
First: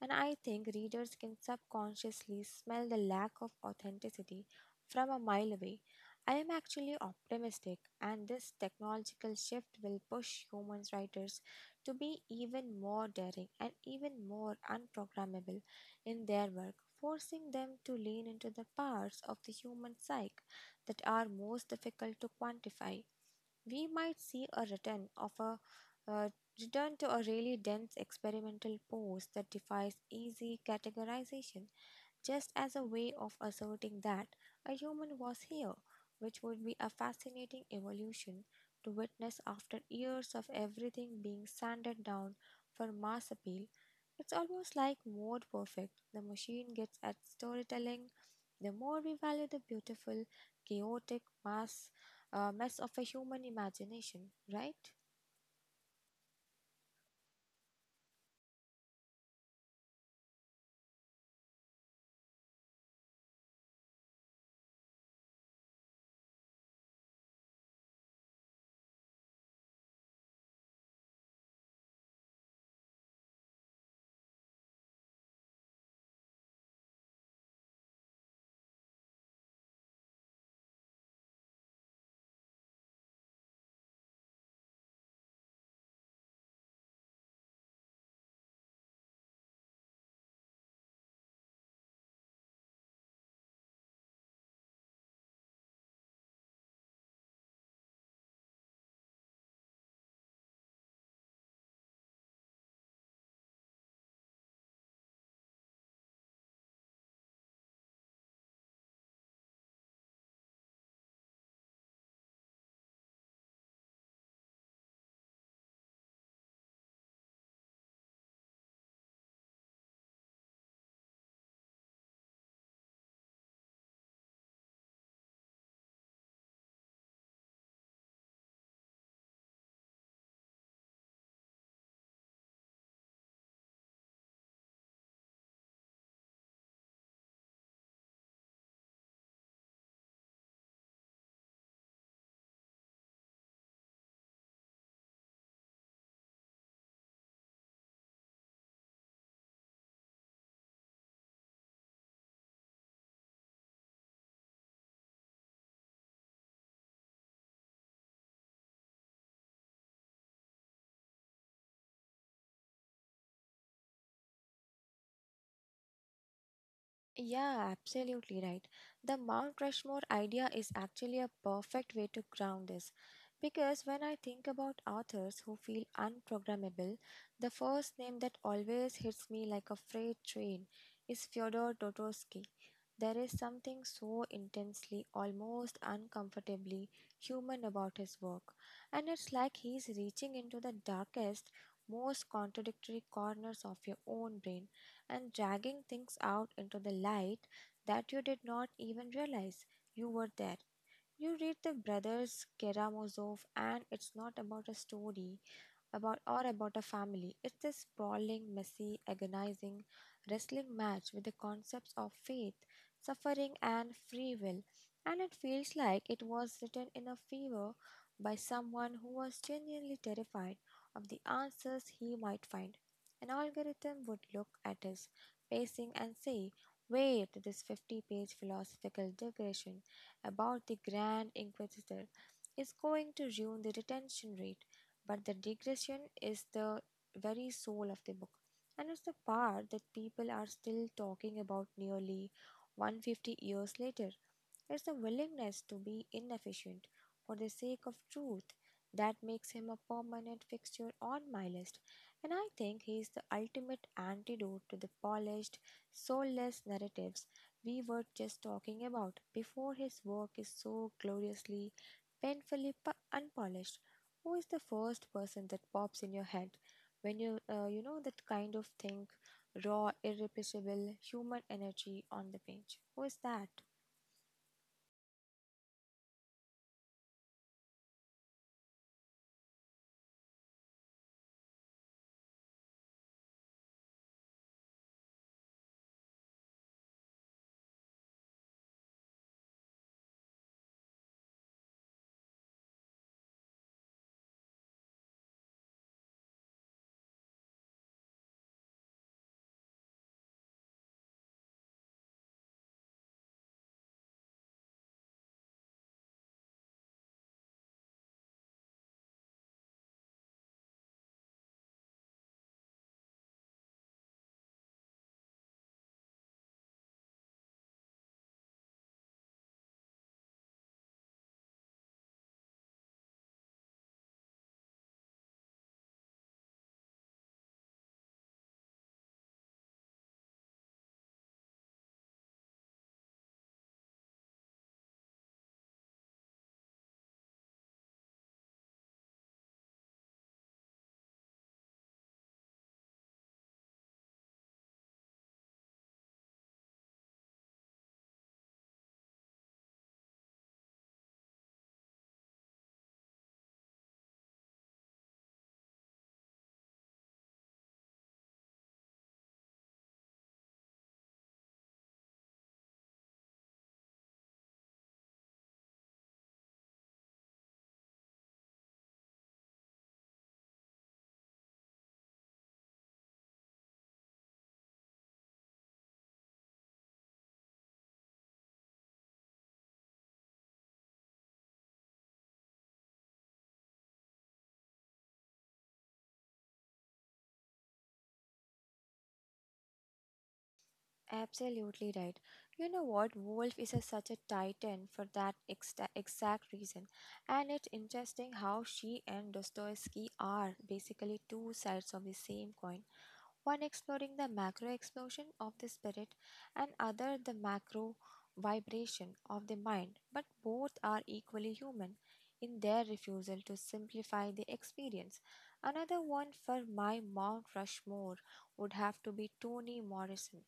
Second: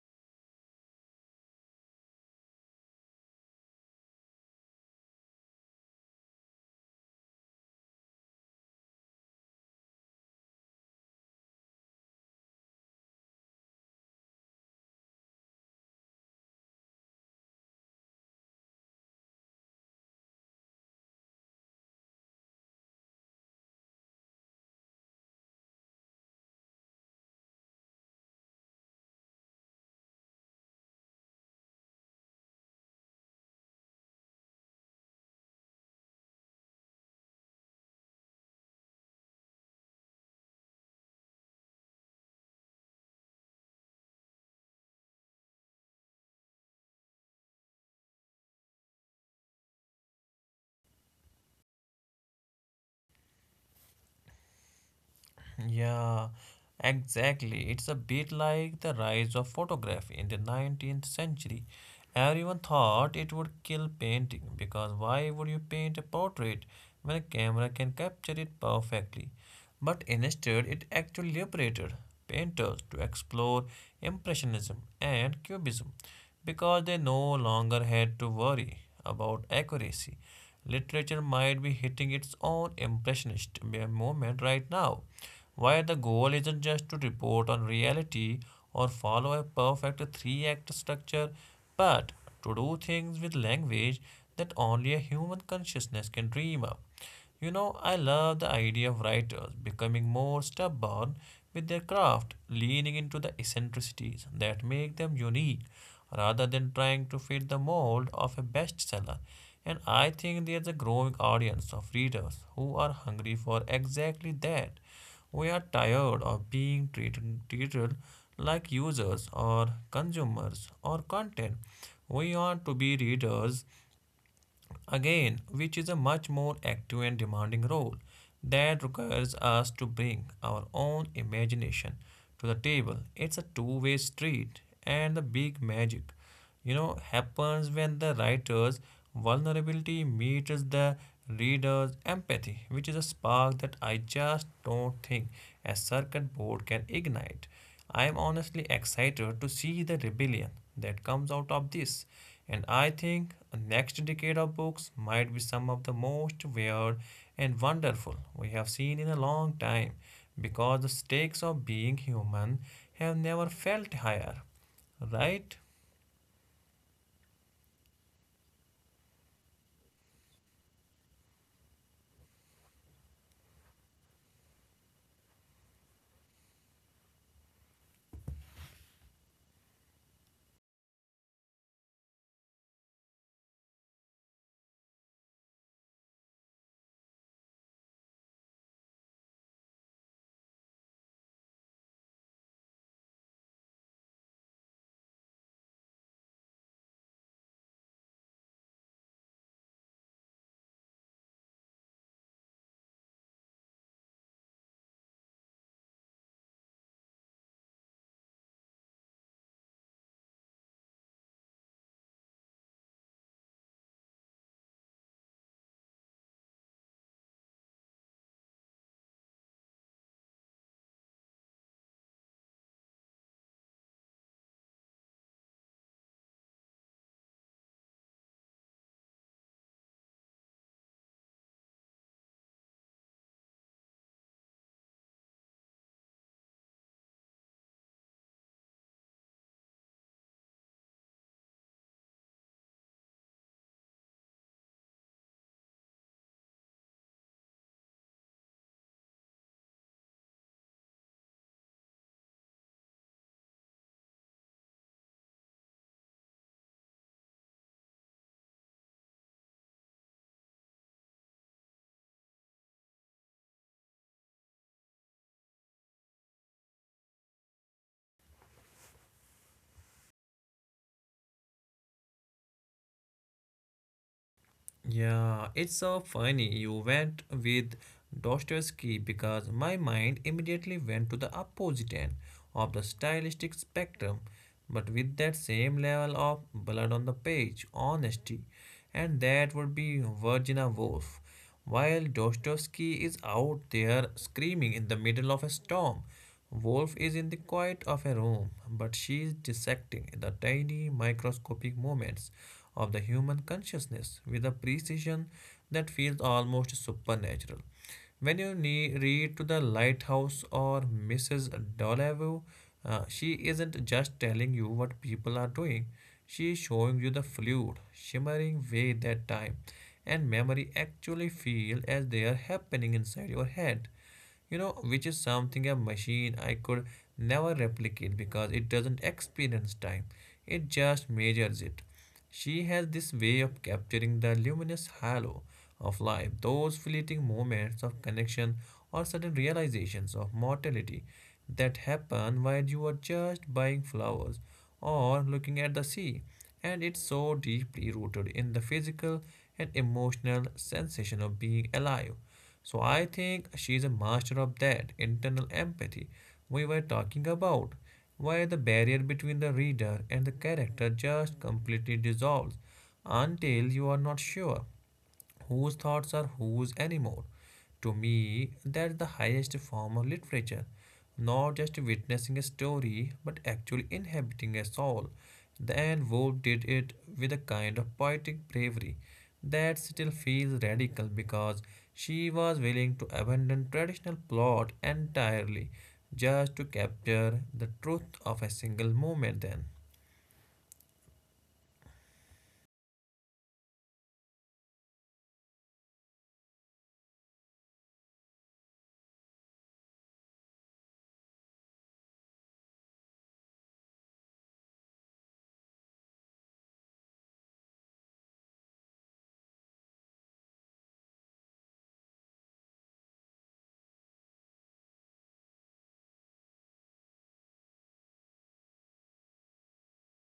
Speaker 1: And I think readers can subconsciously smell the lack of authenticity from a mile away. I am actually optimistic, and this technological shift will push human writers to be even more daring and even more unprogrammable in their work, forcing them to lean into the parts of the human psyche that are most difficult to quantify. We might see a return of a uh, return to a really dense experimental pose that defies easy categorization, just as a way of asserting that a human was here, which would be a fascinating evolution to witness after years of everything being sanded down for mass appeal. It's almost like mode perfect. The machine gets at storytelling. The more we value the beautiful, chaotic mass mess of a human imagination, right?
Speaker 2: Yeah, exactly. It's a bit like the rise of photography in the 19th century. Everyone thought it would kill painting, because why would you paint a portrait when a camera can capture it perfectly? But instead, it actually liberated painters to explore Impressionism and Cubism, because they no longer had to worry about accuracy. Literature might be hitting its own impressionist moment right now, where the goal isn't just to report on reality or follow a perfect three act structure, but to do things with language that only a human consciousness can dream up. You know, I love the idea of writers becoming more stubborn with their craft, leaning into the eccentricities that make them unique rather than trying to fit the mold of a bestseller. And I think there's a growing audience of readers who are hungry for exactly that. We are tired of being treated like users or consumers or content. We want to be readers again, which is a much more active and demanding role that requires us to bring our own imagination to the table. It's a two-way street, and the big magic, you know, happens when the writer's vulnerability meets the reader's empathy, which is a spark that I just don't think a circuit board can ignite. I am honestly excited to see the rebellion that comes out of this, and I think the next decade of books might be some of the most weird and wonderful we have seen in a long time, because the stakes of being human have never felt higher, right?
Speaker 1: Yeah, absolutely right. The Mount Rushmore idea is actually a perfect way to ground this, because when I think about authors who feel unprogrammable, the first name that always hits me like a freight train is Fyodor Dostoevsky. There is something so intensely, almost uncomfortably human about his work, and it's like he's reaching into the darkest, most contradictory corners of your own brain and dragging things out into the light that you did not even realize you were there. You read the Brothers Karamazov, and it's not about a story about a family. It's a sprawling, messy, agonizing wrestling match with the concepts of faith, suffering, and free will. And it feels like it was written in a fever by someone who was genuinely terrified of the answers he might find. An algorithm would look at his pacing and say, "Wait, this 50-page philosophical digression about the Grand Inquisitor is going to ruin the retention rate." But the digression is the very soul of the book, and it's the part that people are still talking about nearly 150 years later. It's the willingness to be inefficient for the sake of truth that makes him a permanent fixture on my list, and I think he is the ultimate antidote to the polished, soulless narratives we were just talking about before. His work is so gloriously, painfully unpolished. Who is the first person that pops in your head when you you know that kind of thing, raw, irrepressible human energy on the page? Who is that?
Speaker 2: Yeah, it's so funny you went with Dostoevsky, because my mind immediately went to the opposite end of the stylistic spectrum, but with that same level of blood on the page honesty, and that would be Virginia Woolf. While Dostoevsky is out there screaming in the middle of a storm, Wolf is in the quiet of a room, but she is dissecting the tiny microscopic moments of the human consciousness with a precision that feels almost supernatural. When you read to the lighthouse or Mrs. Dollevue, she isn't just telling you what people are doing. She is showing you the fluid, shimmering way that time and memory actually feel as they are happening inside your head. You know, which is something a machine I could never replicate, because it doesn't experience time. It just measures it. She has this way of capturing the luminous halo of life, those fleeting moments of connection or sudden realizations of mortality that happen while you are just buying flowers or looking at the sea. And it's so deeply rooted in the physical and emotional sensation of being alive, so I think she is a master of that internal empathy we were talking about, where the barrier between the reader and the character just completely dissolves until you are not sure whose thoughts are whose anymore. To me, that's the highest form of literature, not just witnessing a story, but actually inhabiting a soul. Then Wolfe did it with a kind of poetic bravery that still feels radical, because she was willing to abandon traditional plot entirely just to capture the truth of a single moment then.
Speaker 1: Absolutely right. You know what? Wolf is such a titan for that exta exact reason. And it's interesting how she and Dostoevsky are basically two sides of the same coin. One exploring the macro explosion of the spirit, and other the macro vibration of the mind. But both are equally human in their refusal to simplify the experience. Another one for my Mount Rushmore would have to be Toni Morrison,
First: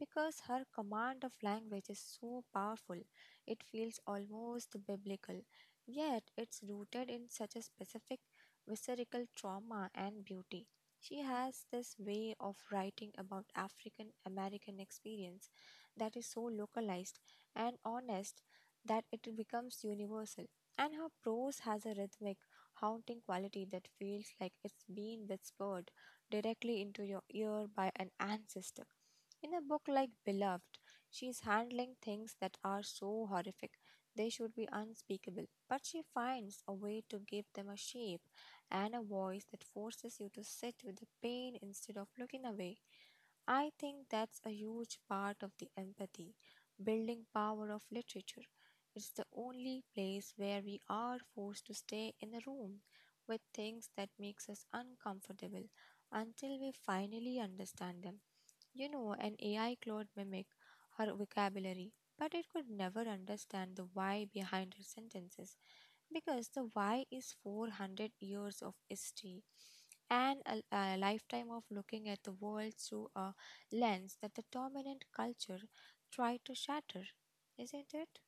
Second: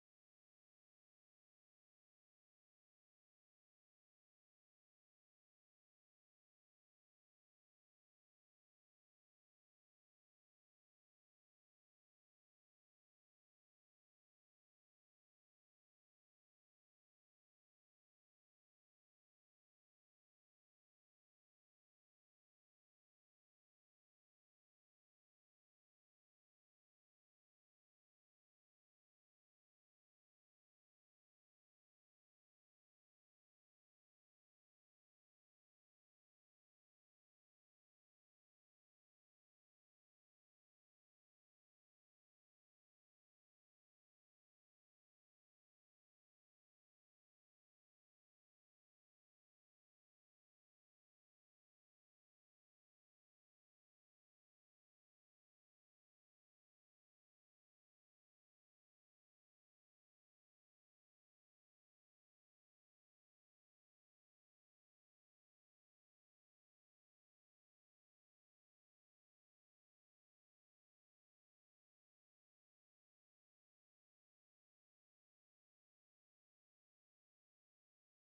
Speaker 1: because her command of language is so powerful. It feels almost biblical, yet it's rooted in such a specific, visceral trauma and beauty. She has this way of writing about African American experience that is so localized and honest that it becomes universal. And her prose has a rhythmic, haunting quality that feels like it's being whispered directly into your ear by an ancestor. In a book like Beloved, she is handling things that are so horrific they should be unspeakable, but she finds a way to give them a shape and a voice that forces you to sit with the pain instead of looking away. I think that's a huge part of the empathy building power of literature. It's the only place where we are forced to stay in a room with things that makes us uncomfortable until we finally understand them. You know, an AI could mimic her vocabulary, but it could never understand the why behind her sentences. Because the why is 400 years of history and a lifetime of looking at the world through a lens that the dominant culture tried to shatter, isn't it?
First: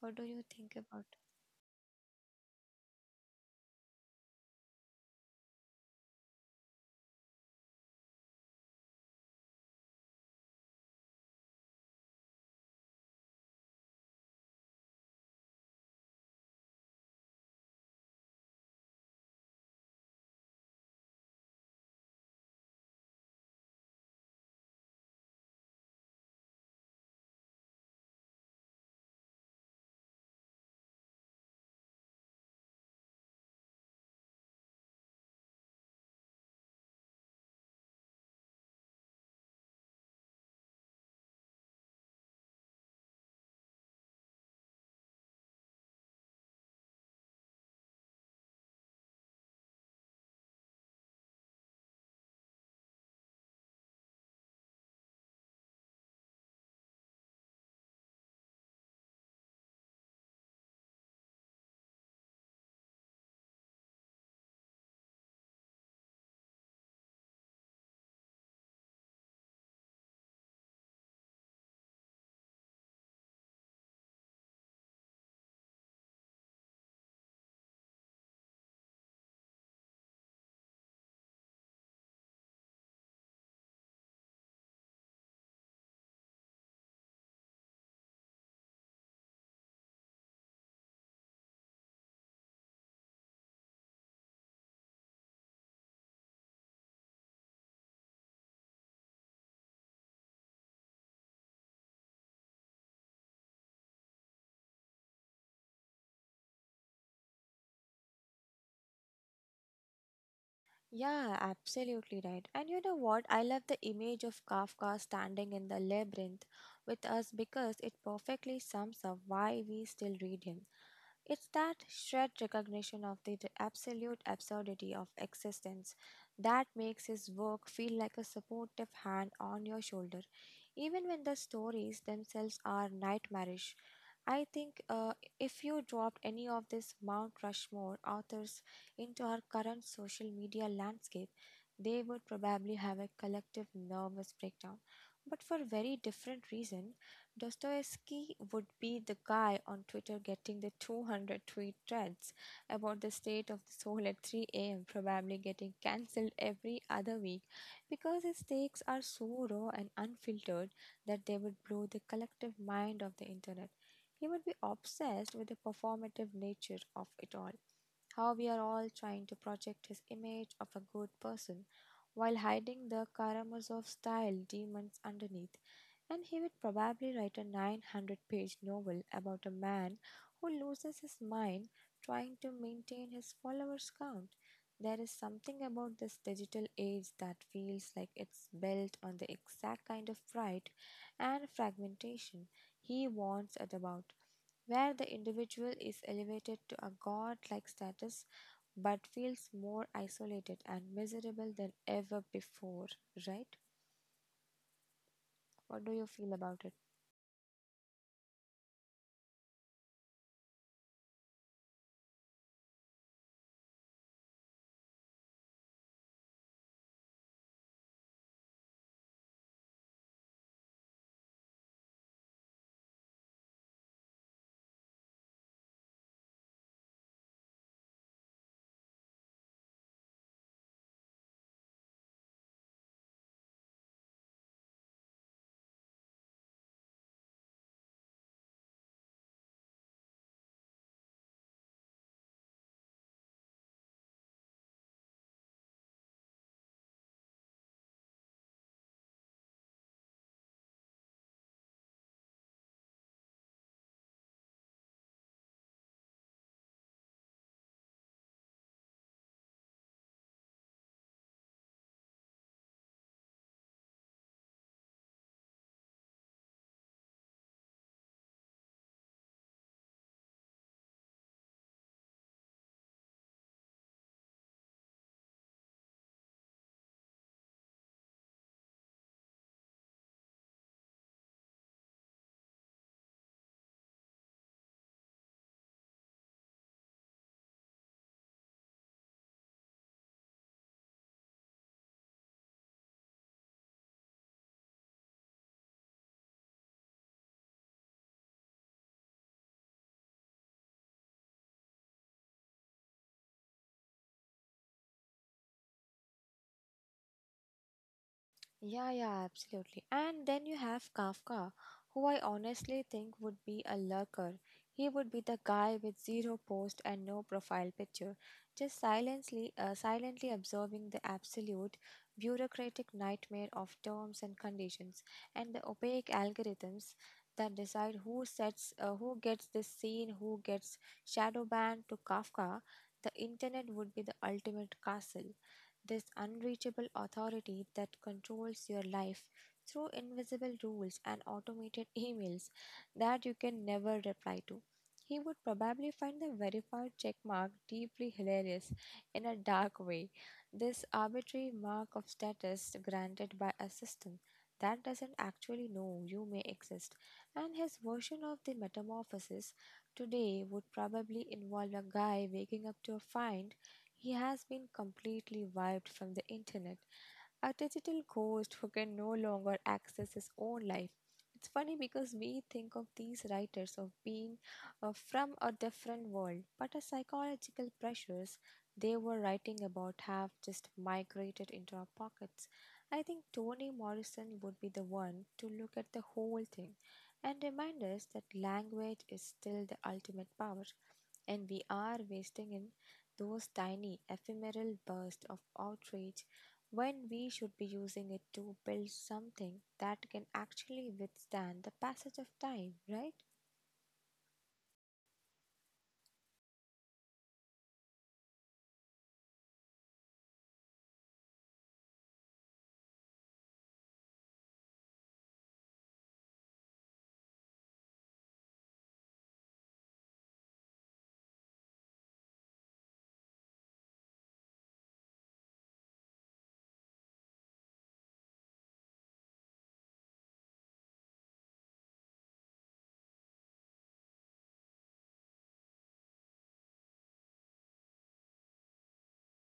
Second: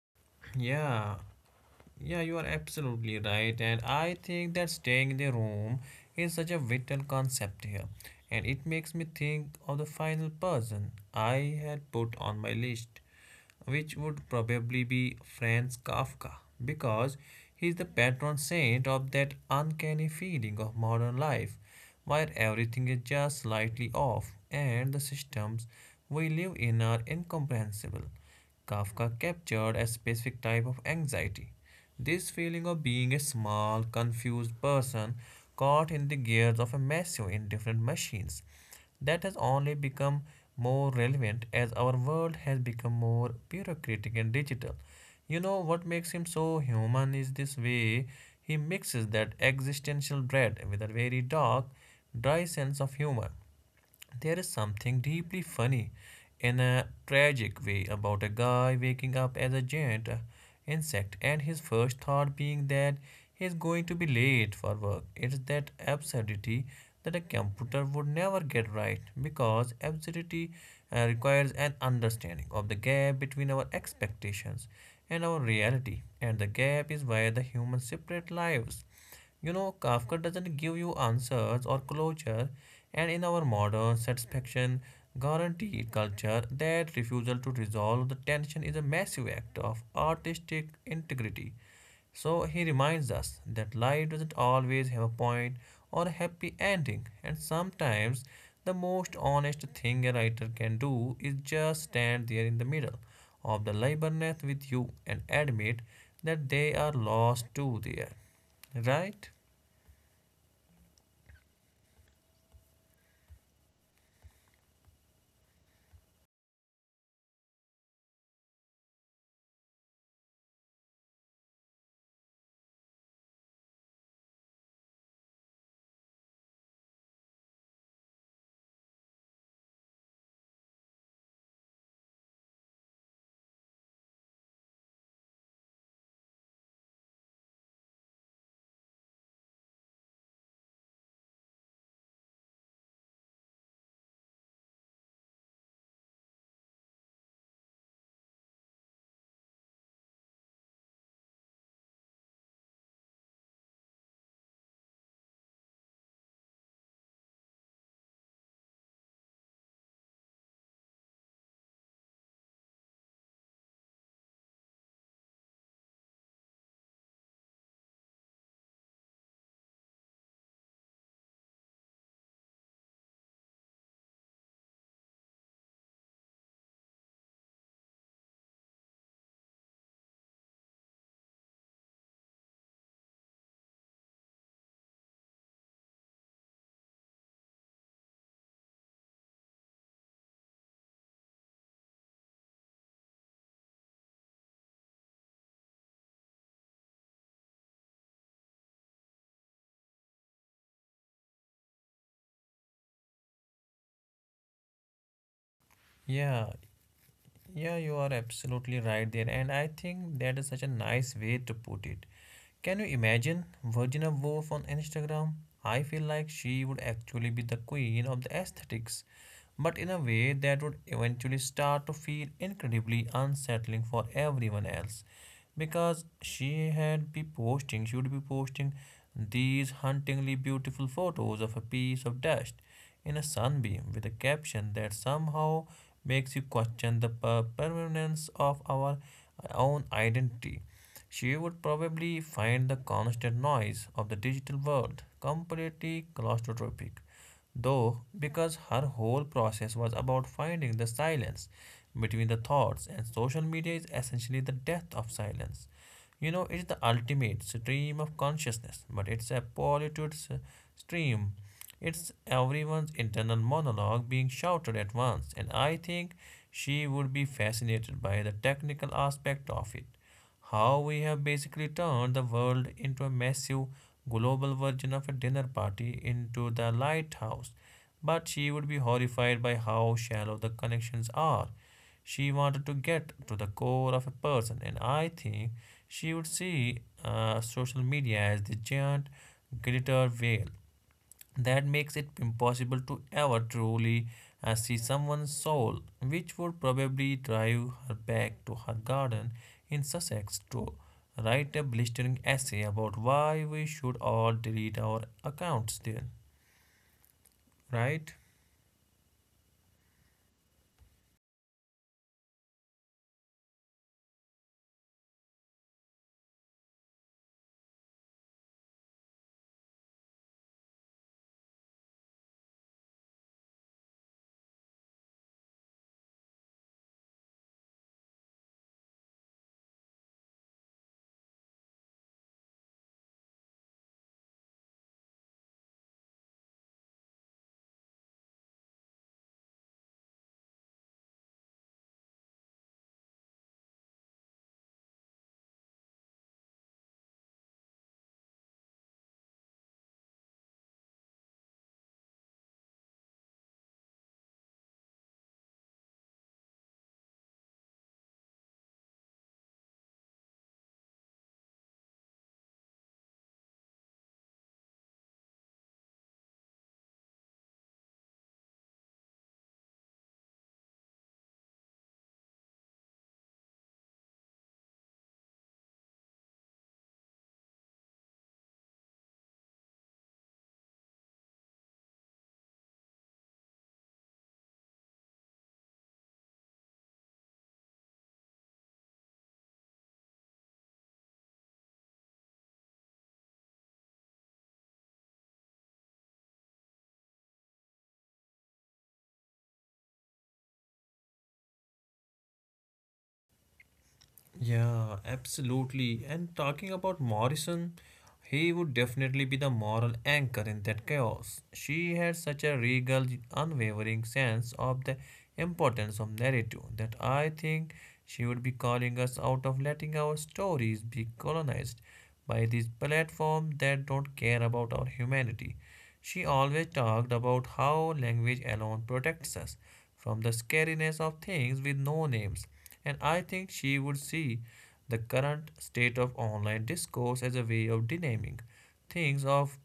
Speaker 1: What do you think about?
Speaker 2: Yeah. Yeah, you are absolutely right, and I think that staying in the room is such a vital concept here, and it makes me think of the final person I had put on my list, which would probably be Franz Kafka, because he's the patron saint of that uncanny feeling of modern life, where everything is just slightly off, and the systems we live in are incomprehensible. Kafka captured a specific type of anxiety. This feeling of being a small, confused person caught in the gears of a massive indifferent machines. That has only become more relevant as our world has become more bureaucratic and digital. You know what makes him so human is this way he mixes that existential dread with a very dark, dry sense of humor. There is something deeply funny, in a tragic way, about a guy waking up as a giant insect and his first thought being that he is going to be late for work. It's that absurdity that a computer would never get right, because absurdity requires an understanding of the gap between our expectations and our reality, and the gap is where the humans separate lives. You know, Kafka doesn't give you answers or closure, and in our modern satisfaction guaranteed culture, that refusal to resolve the tension is a massive act of artistic integrity. So he reminds us that life doesn't always have a point or a happy ending, and sometimes the most honest thing a writer can do is just stand there in the middle of the labyrinth with you and admit that they are lost too there, right?
Speaker 1: Yeah, absolutely right. And you know what? I love the image of Kafka standing in the labyrinth with us because it perfectly sums up why we still read him. It's that shared recognition of the absolute absurdity of existence that makes his work feel like a supportive hand on your shoulder, even when the stories themselves are nightmarish. I think if you dropped any of these Mount Rushmore authors into our current social media landscape, they would probably have a collective nervous breakdown. But for a very different reason, Dostoevsky would be the guy on Twitter getting the 200 tweet threads about the state of the soul at 3 a.m., probably getting cancelled every other week because his takes are so raw and unfiltered that they would blow the collective mind of the internet. He would be obsessed with the performative nature of it all, how we are all trying to project his image of a good person while hiding the Karamazov style demons underneath. And he would probably write a 900-page novel about a man who loses his mind trying to maintain his followers count. There is something about this digital age that feels like it's built on the exact kind of pride and fragmentation he warns us about, where the individual is elevated to a god like status but feels more isolated and miserable than ever before, right? What do you feel
Speaker 2: Yeah,
Speaker 1: about it?
Speaker 2: yeah, you are absolutely right there. And I think that is such a nice way to put it. Can you imagine Virginia Woolf on Instagram? I feel like she would actually be the queen of the aesthetics, but in a way that would eventually start to feel incredibly unsettling for everyone else. Because she would be posting these hauntingly beautiful photos of a piece of dust in a sunbeam with a caption that somehow makes you question the permanence of our own identity. She would probably find the constant noise of the digital world completely claustrophobic, though, because her whole process was about finding the silence between the thoughts, and social media is essentially the death of silence. You know, it's the ultimate stream of consciousness, but it's a polluted stream. It's everyone's internal monologue being shouted at once, and I think she would be fascinated by the technical aspect of it. How we have basically turned the world into a massive global version of a dinner party into the lighthouse. But she would be horrified by how shallow the connections are. She wanted to get to the core of a person, and I think she would see social media as the giant glitter veil that makes it impossible to ever truly see someone's soul, which would probably drive her back to her garden in Sussex to write a blistering essay about why we should all delete our accounts there, right?
Speaker 1: Yeah, yeah, absolutely. And then you have Kafka, who I honestly think would be a lurker. He would be the guy with zero post and no profile picture, just silently, silently observing the absolute bureaucratic nightmare of terms and conditions and the opaque algorithms that decide who sets, who gets this scene, who gets shadow banned. To Kafka, the internet would be the ultimate castle, this unreachable authority that controls your life through invisible rules and automated emails that you can never reply to. He would probably find the verified checkmark deeply hilarious in a dark way. This arbitrary mark of status granted by a system that doesn't actually know you may exist. And his version of the metamorphosis today would probably involve a guy waking up to a find he has been completely wiped from the internet, a digital ghost who can no longer access his own life. It's funny because we think of these writers of being from a different world, but the psychological pressures they were writing about have just migrated into our pockets. I think Toni Morrison would be the one to look at the whole thing and remind us that language is still the ultimate power, and we are wasting in those tiny ephemeral bursts of outrage when we should be using it to build something that can actually withstand the passage of time, right?
Speaker 2: Yeah, absolutely. And talking about Morrison, he would definitely be the moral anchor in that chaos. She had such a regal, unwavering sense of the importance of narrative that I think she would be calling us out of letting our stories be colonized by these platforms that don't care about our humanity. She always talked about how language alone protects us from the scariness of things with no names. And I think she would see the current state of online discourse as a way of denaming things, of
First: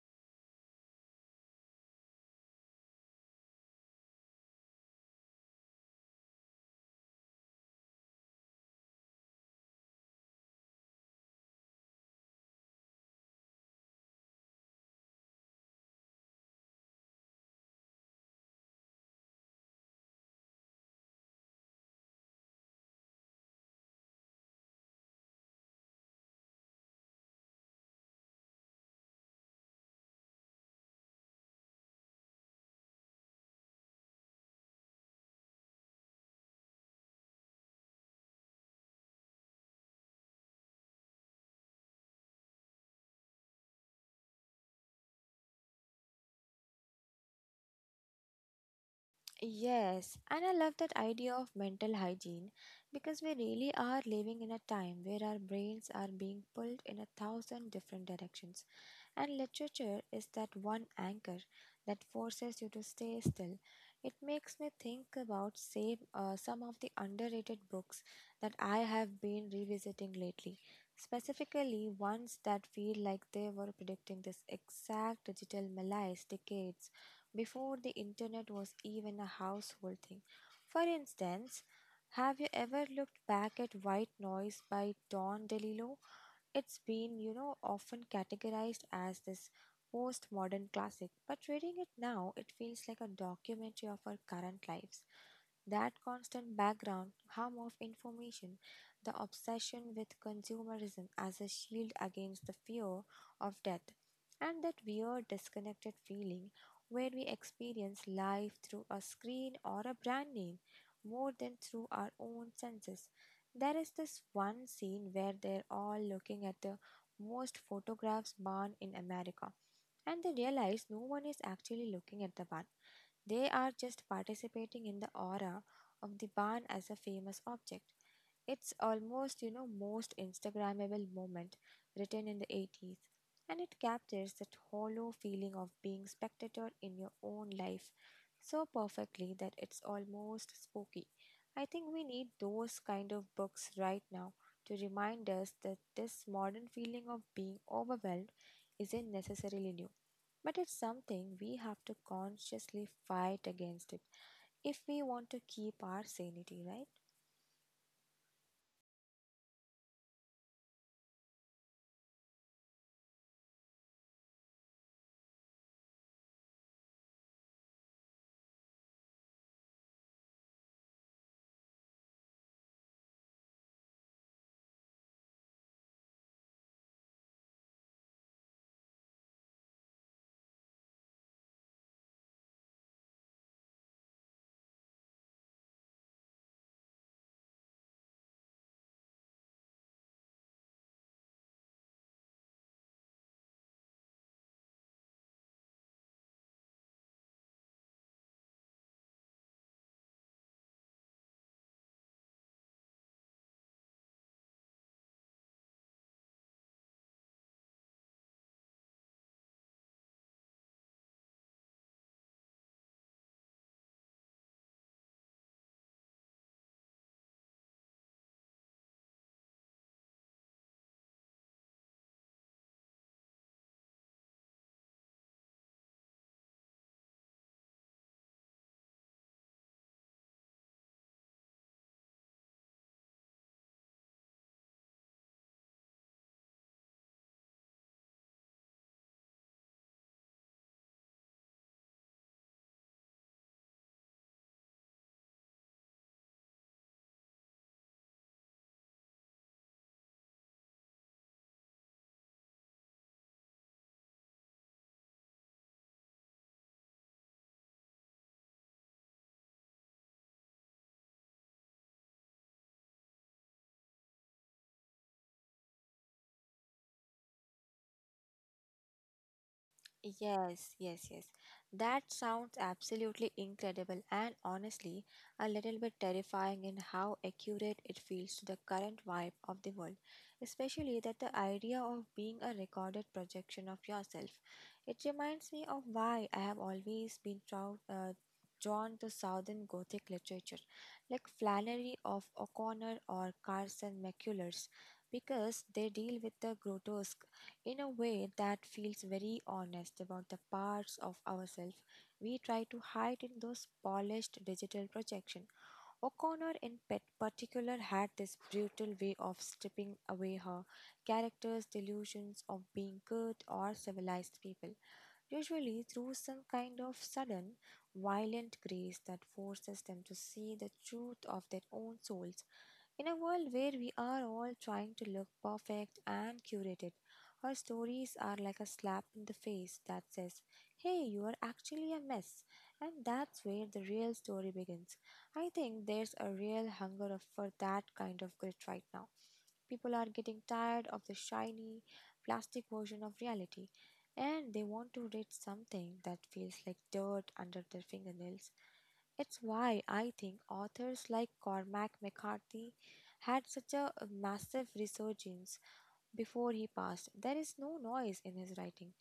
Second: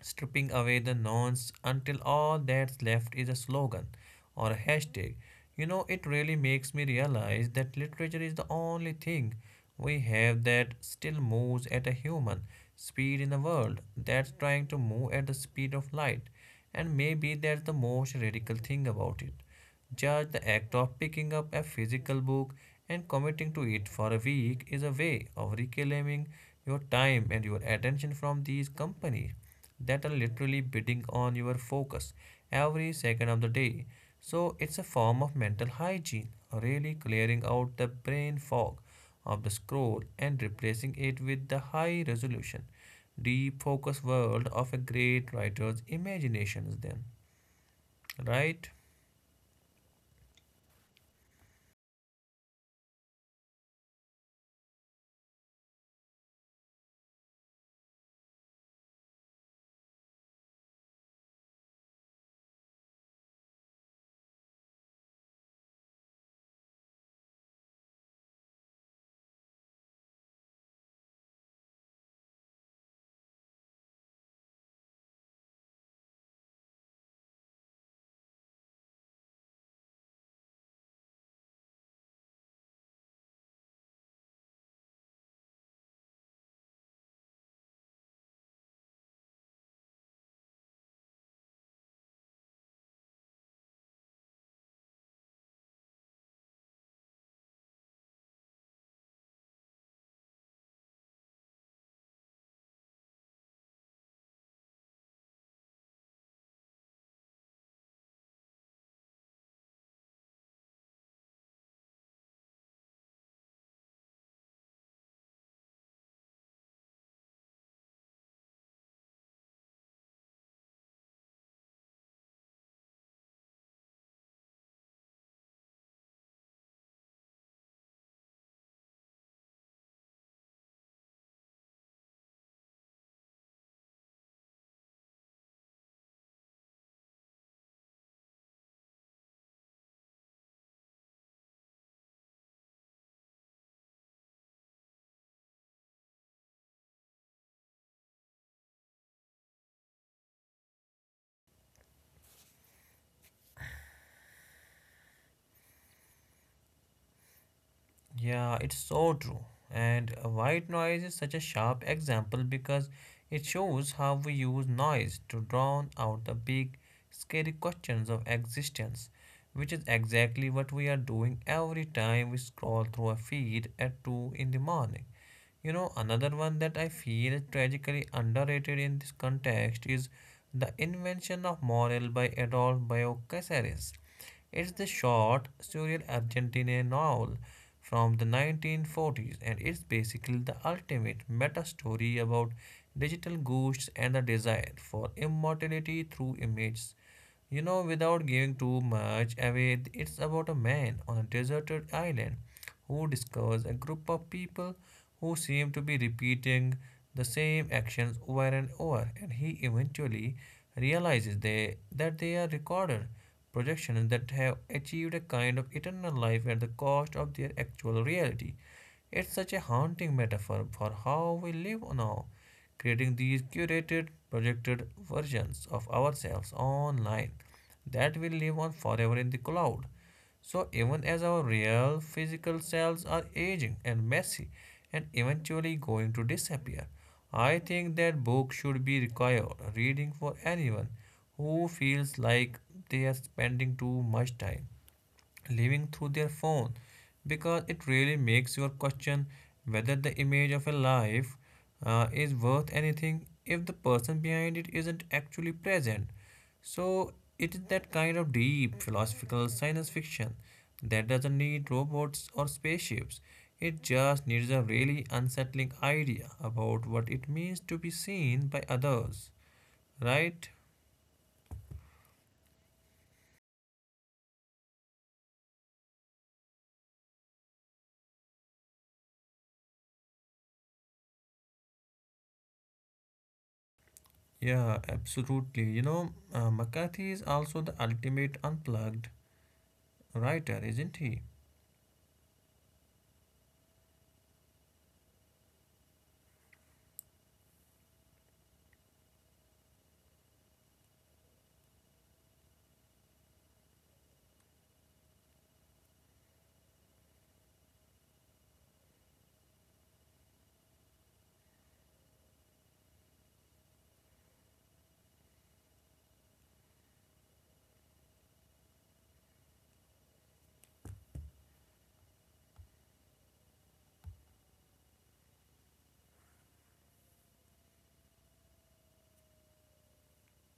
Speaker 2: stripping away the nouns until all that's left is a slogan or a hashtag. You know, it really makes me realize that literature is the only thing we have that still moves at a human speed in a world that's trying to move at the speed of light. And maybe that's the most radical thing about it. Just the act of picking up a physical book and committing to it for a week is a way of reclaiming your time and your attention from these companies that are literally bidding on your focus every second of the day. So it's a form of mental hygiene, really clearing out the brain fog of the scroll and replacing it with the high resolution, deep focus world of a great writer's imaginations then, right?
Speaker 1: Yes, and I love that idea of mental hygiene because we really are living in a time where our brains are being pulled in a thousand different directions. And literature is that one anchor that forces you to stay still. It makes me think about some of the underrated books that I have been revisiting lately, specifically ones that feel like they were predicting this exact digital malaise decades before the internet was even a household thing. For instance, have you ever looked back at White Noise by Don DeLillo? It's been, you know, often categorized as this postmodern classic, but reading it now, it feels like a documentary of our current lives. That constant background hum of information, the obsession with consumerism as a shield against the fear of death, and that weird disconnected feeling where we experience life through a screen or a brand name more than through our own senses. There is this one scene where they're all looking at the most photographs barn in America and they realize no one is actually looking at the barn. They are just participating in the aura of the barn as a famous object. It's almost, you know, most Instagrammable moment written in the 80s, and it captures that hollow feeling of being spectator in your own life so perfectly that it's almost spooky. I think we need those kind of books right now to remind us that this modern feeling of being overwhelmed isn't necessarily new, but it's something we have to consciously fight against it if we want to keep our sanity, right?
Speaker 2: Yeah, it's so true. And white noise is such a sharp example because it shows how we use noise to drown out the big, scary questions of existence, which is exactly what we are doing every time we scroll through a feed at 2 in the morning. You know, another one that I feel tragically underrated in this context is the invention of morale by Adolf Bioy Casares. It's the short, surreal Argentine novel from the 1940s, and it's basically the ultimate meta story about digital ghosts and the desire for immortality through images. You know, without giving too much away, it's about a man on a deserted island who discovers a group of people who seem to be repeating the same actions over and over, and he eventually realizes that they are recorded projections that have achieved a kind of eternal life at the cost of their actual reality. It's such a haunting metaphor for how we live now, creating these curated, projected versions of ourselves online that will live on forever in the cloud. So, even as our real physical selves are aging and messy and eventually going to disappear, I think that book should be required reading for anyone who feels like they are spending too much time living through their phone, because it really makes you question whether the image of a life is worth anything if the person behind it isn't actually present. So it is that kind of deep philosophical science fiction that doesn't need robots or spaceships. It just needs a really unsettling idea about what it means to be seen by others, right?
Speaker 1: Yes, yes, yes. That sounds absolutely incredible and honestly a little bit terrifying in how accurate it feels to the current vibe of the world, especially that the idea of being a recorded projection of yourself.
Speaker 2: Yeah,
Speaker 1: It reminds
Speaker 2: absolutely.
Speaker 1: me
Speaker 2: You
Speaker 1: of
Speaker 2: know,
Speaker 1: why I have
Speaker 2: McCarthy
Speaker 1: always
Speaker 2: is
Speaker 1: been
Speaker 2: also the ultimate
Speaker 1: drawn
Speaker 2: unplugged
Speaker 1: to Southern Gothic literature,
Speaker 2: writer, isn't he?
Speaker 1: like Flannery of O'Connor or Carson McCullers, because they deal with the grotesque in a way that feels very honest about the parts of ourselves we try to hide in those polished digital projection. O'Connor in pet particular had this brutal way of stripping away her character's delusions of being good or civilized people, usually through some kind of sudden, violent grace that forces them to see the truth of their own souls. In a world where we are all trying to look perfect and curated, our stories are like a slap in the face that says, "Hey, you are actually a mess. And that's where the real story begins." I think there's a real for that kind of grit right now. People are getting tired of the shiny, plastic version of reality, and they want to read something that feels like dirt under their fingernails. It's why I think authors like Cormac McCarthy had such a massive resurgence before he passed. There is no noise in his writing,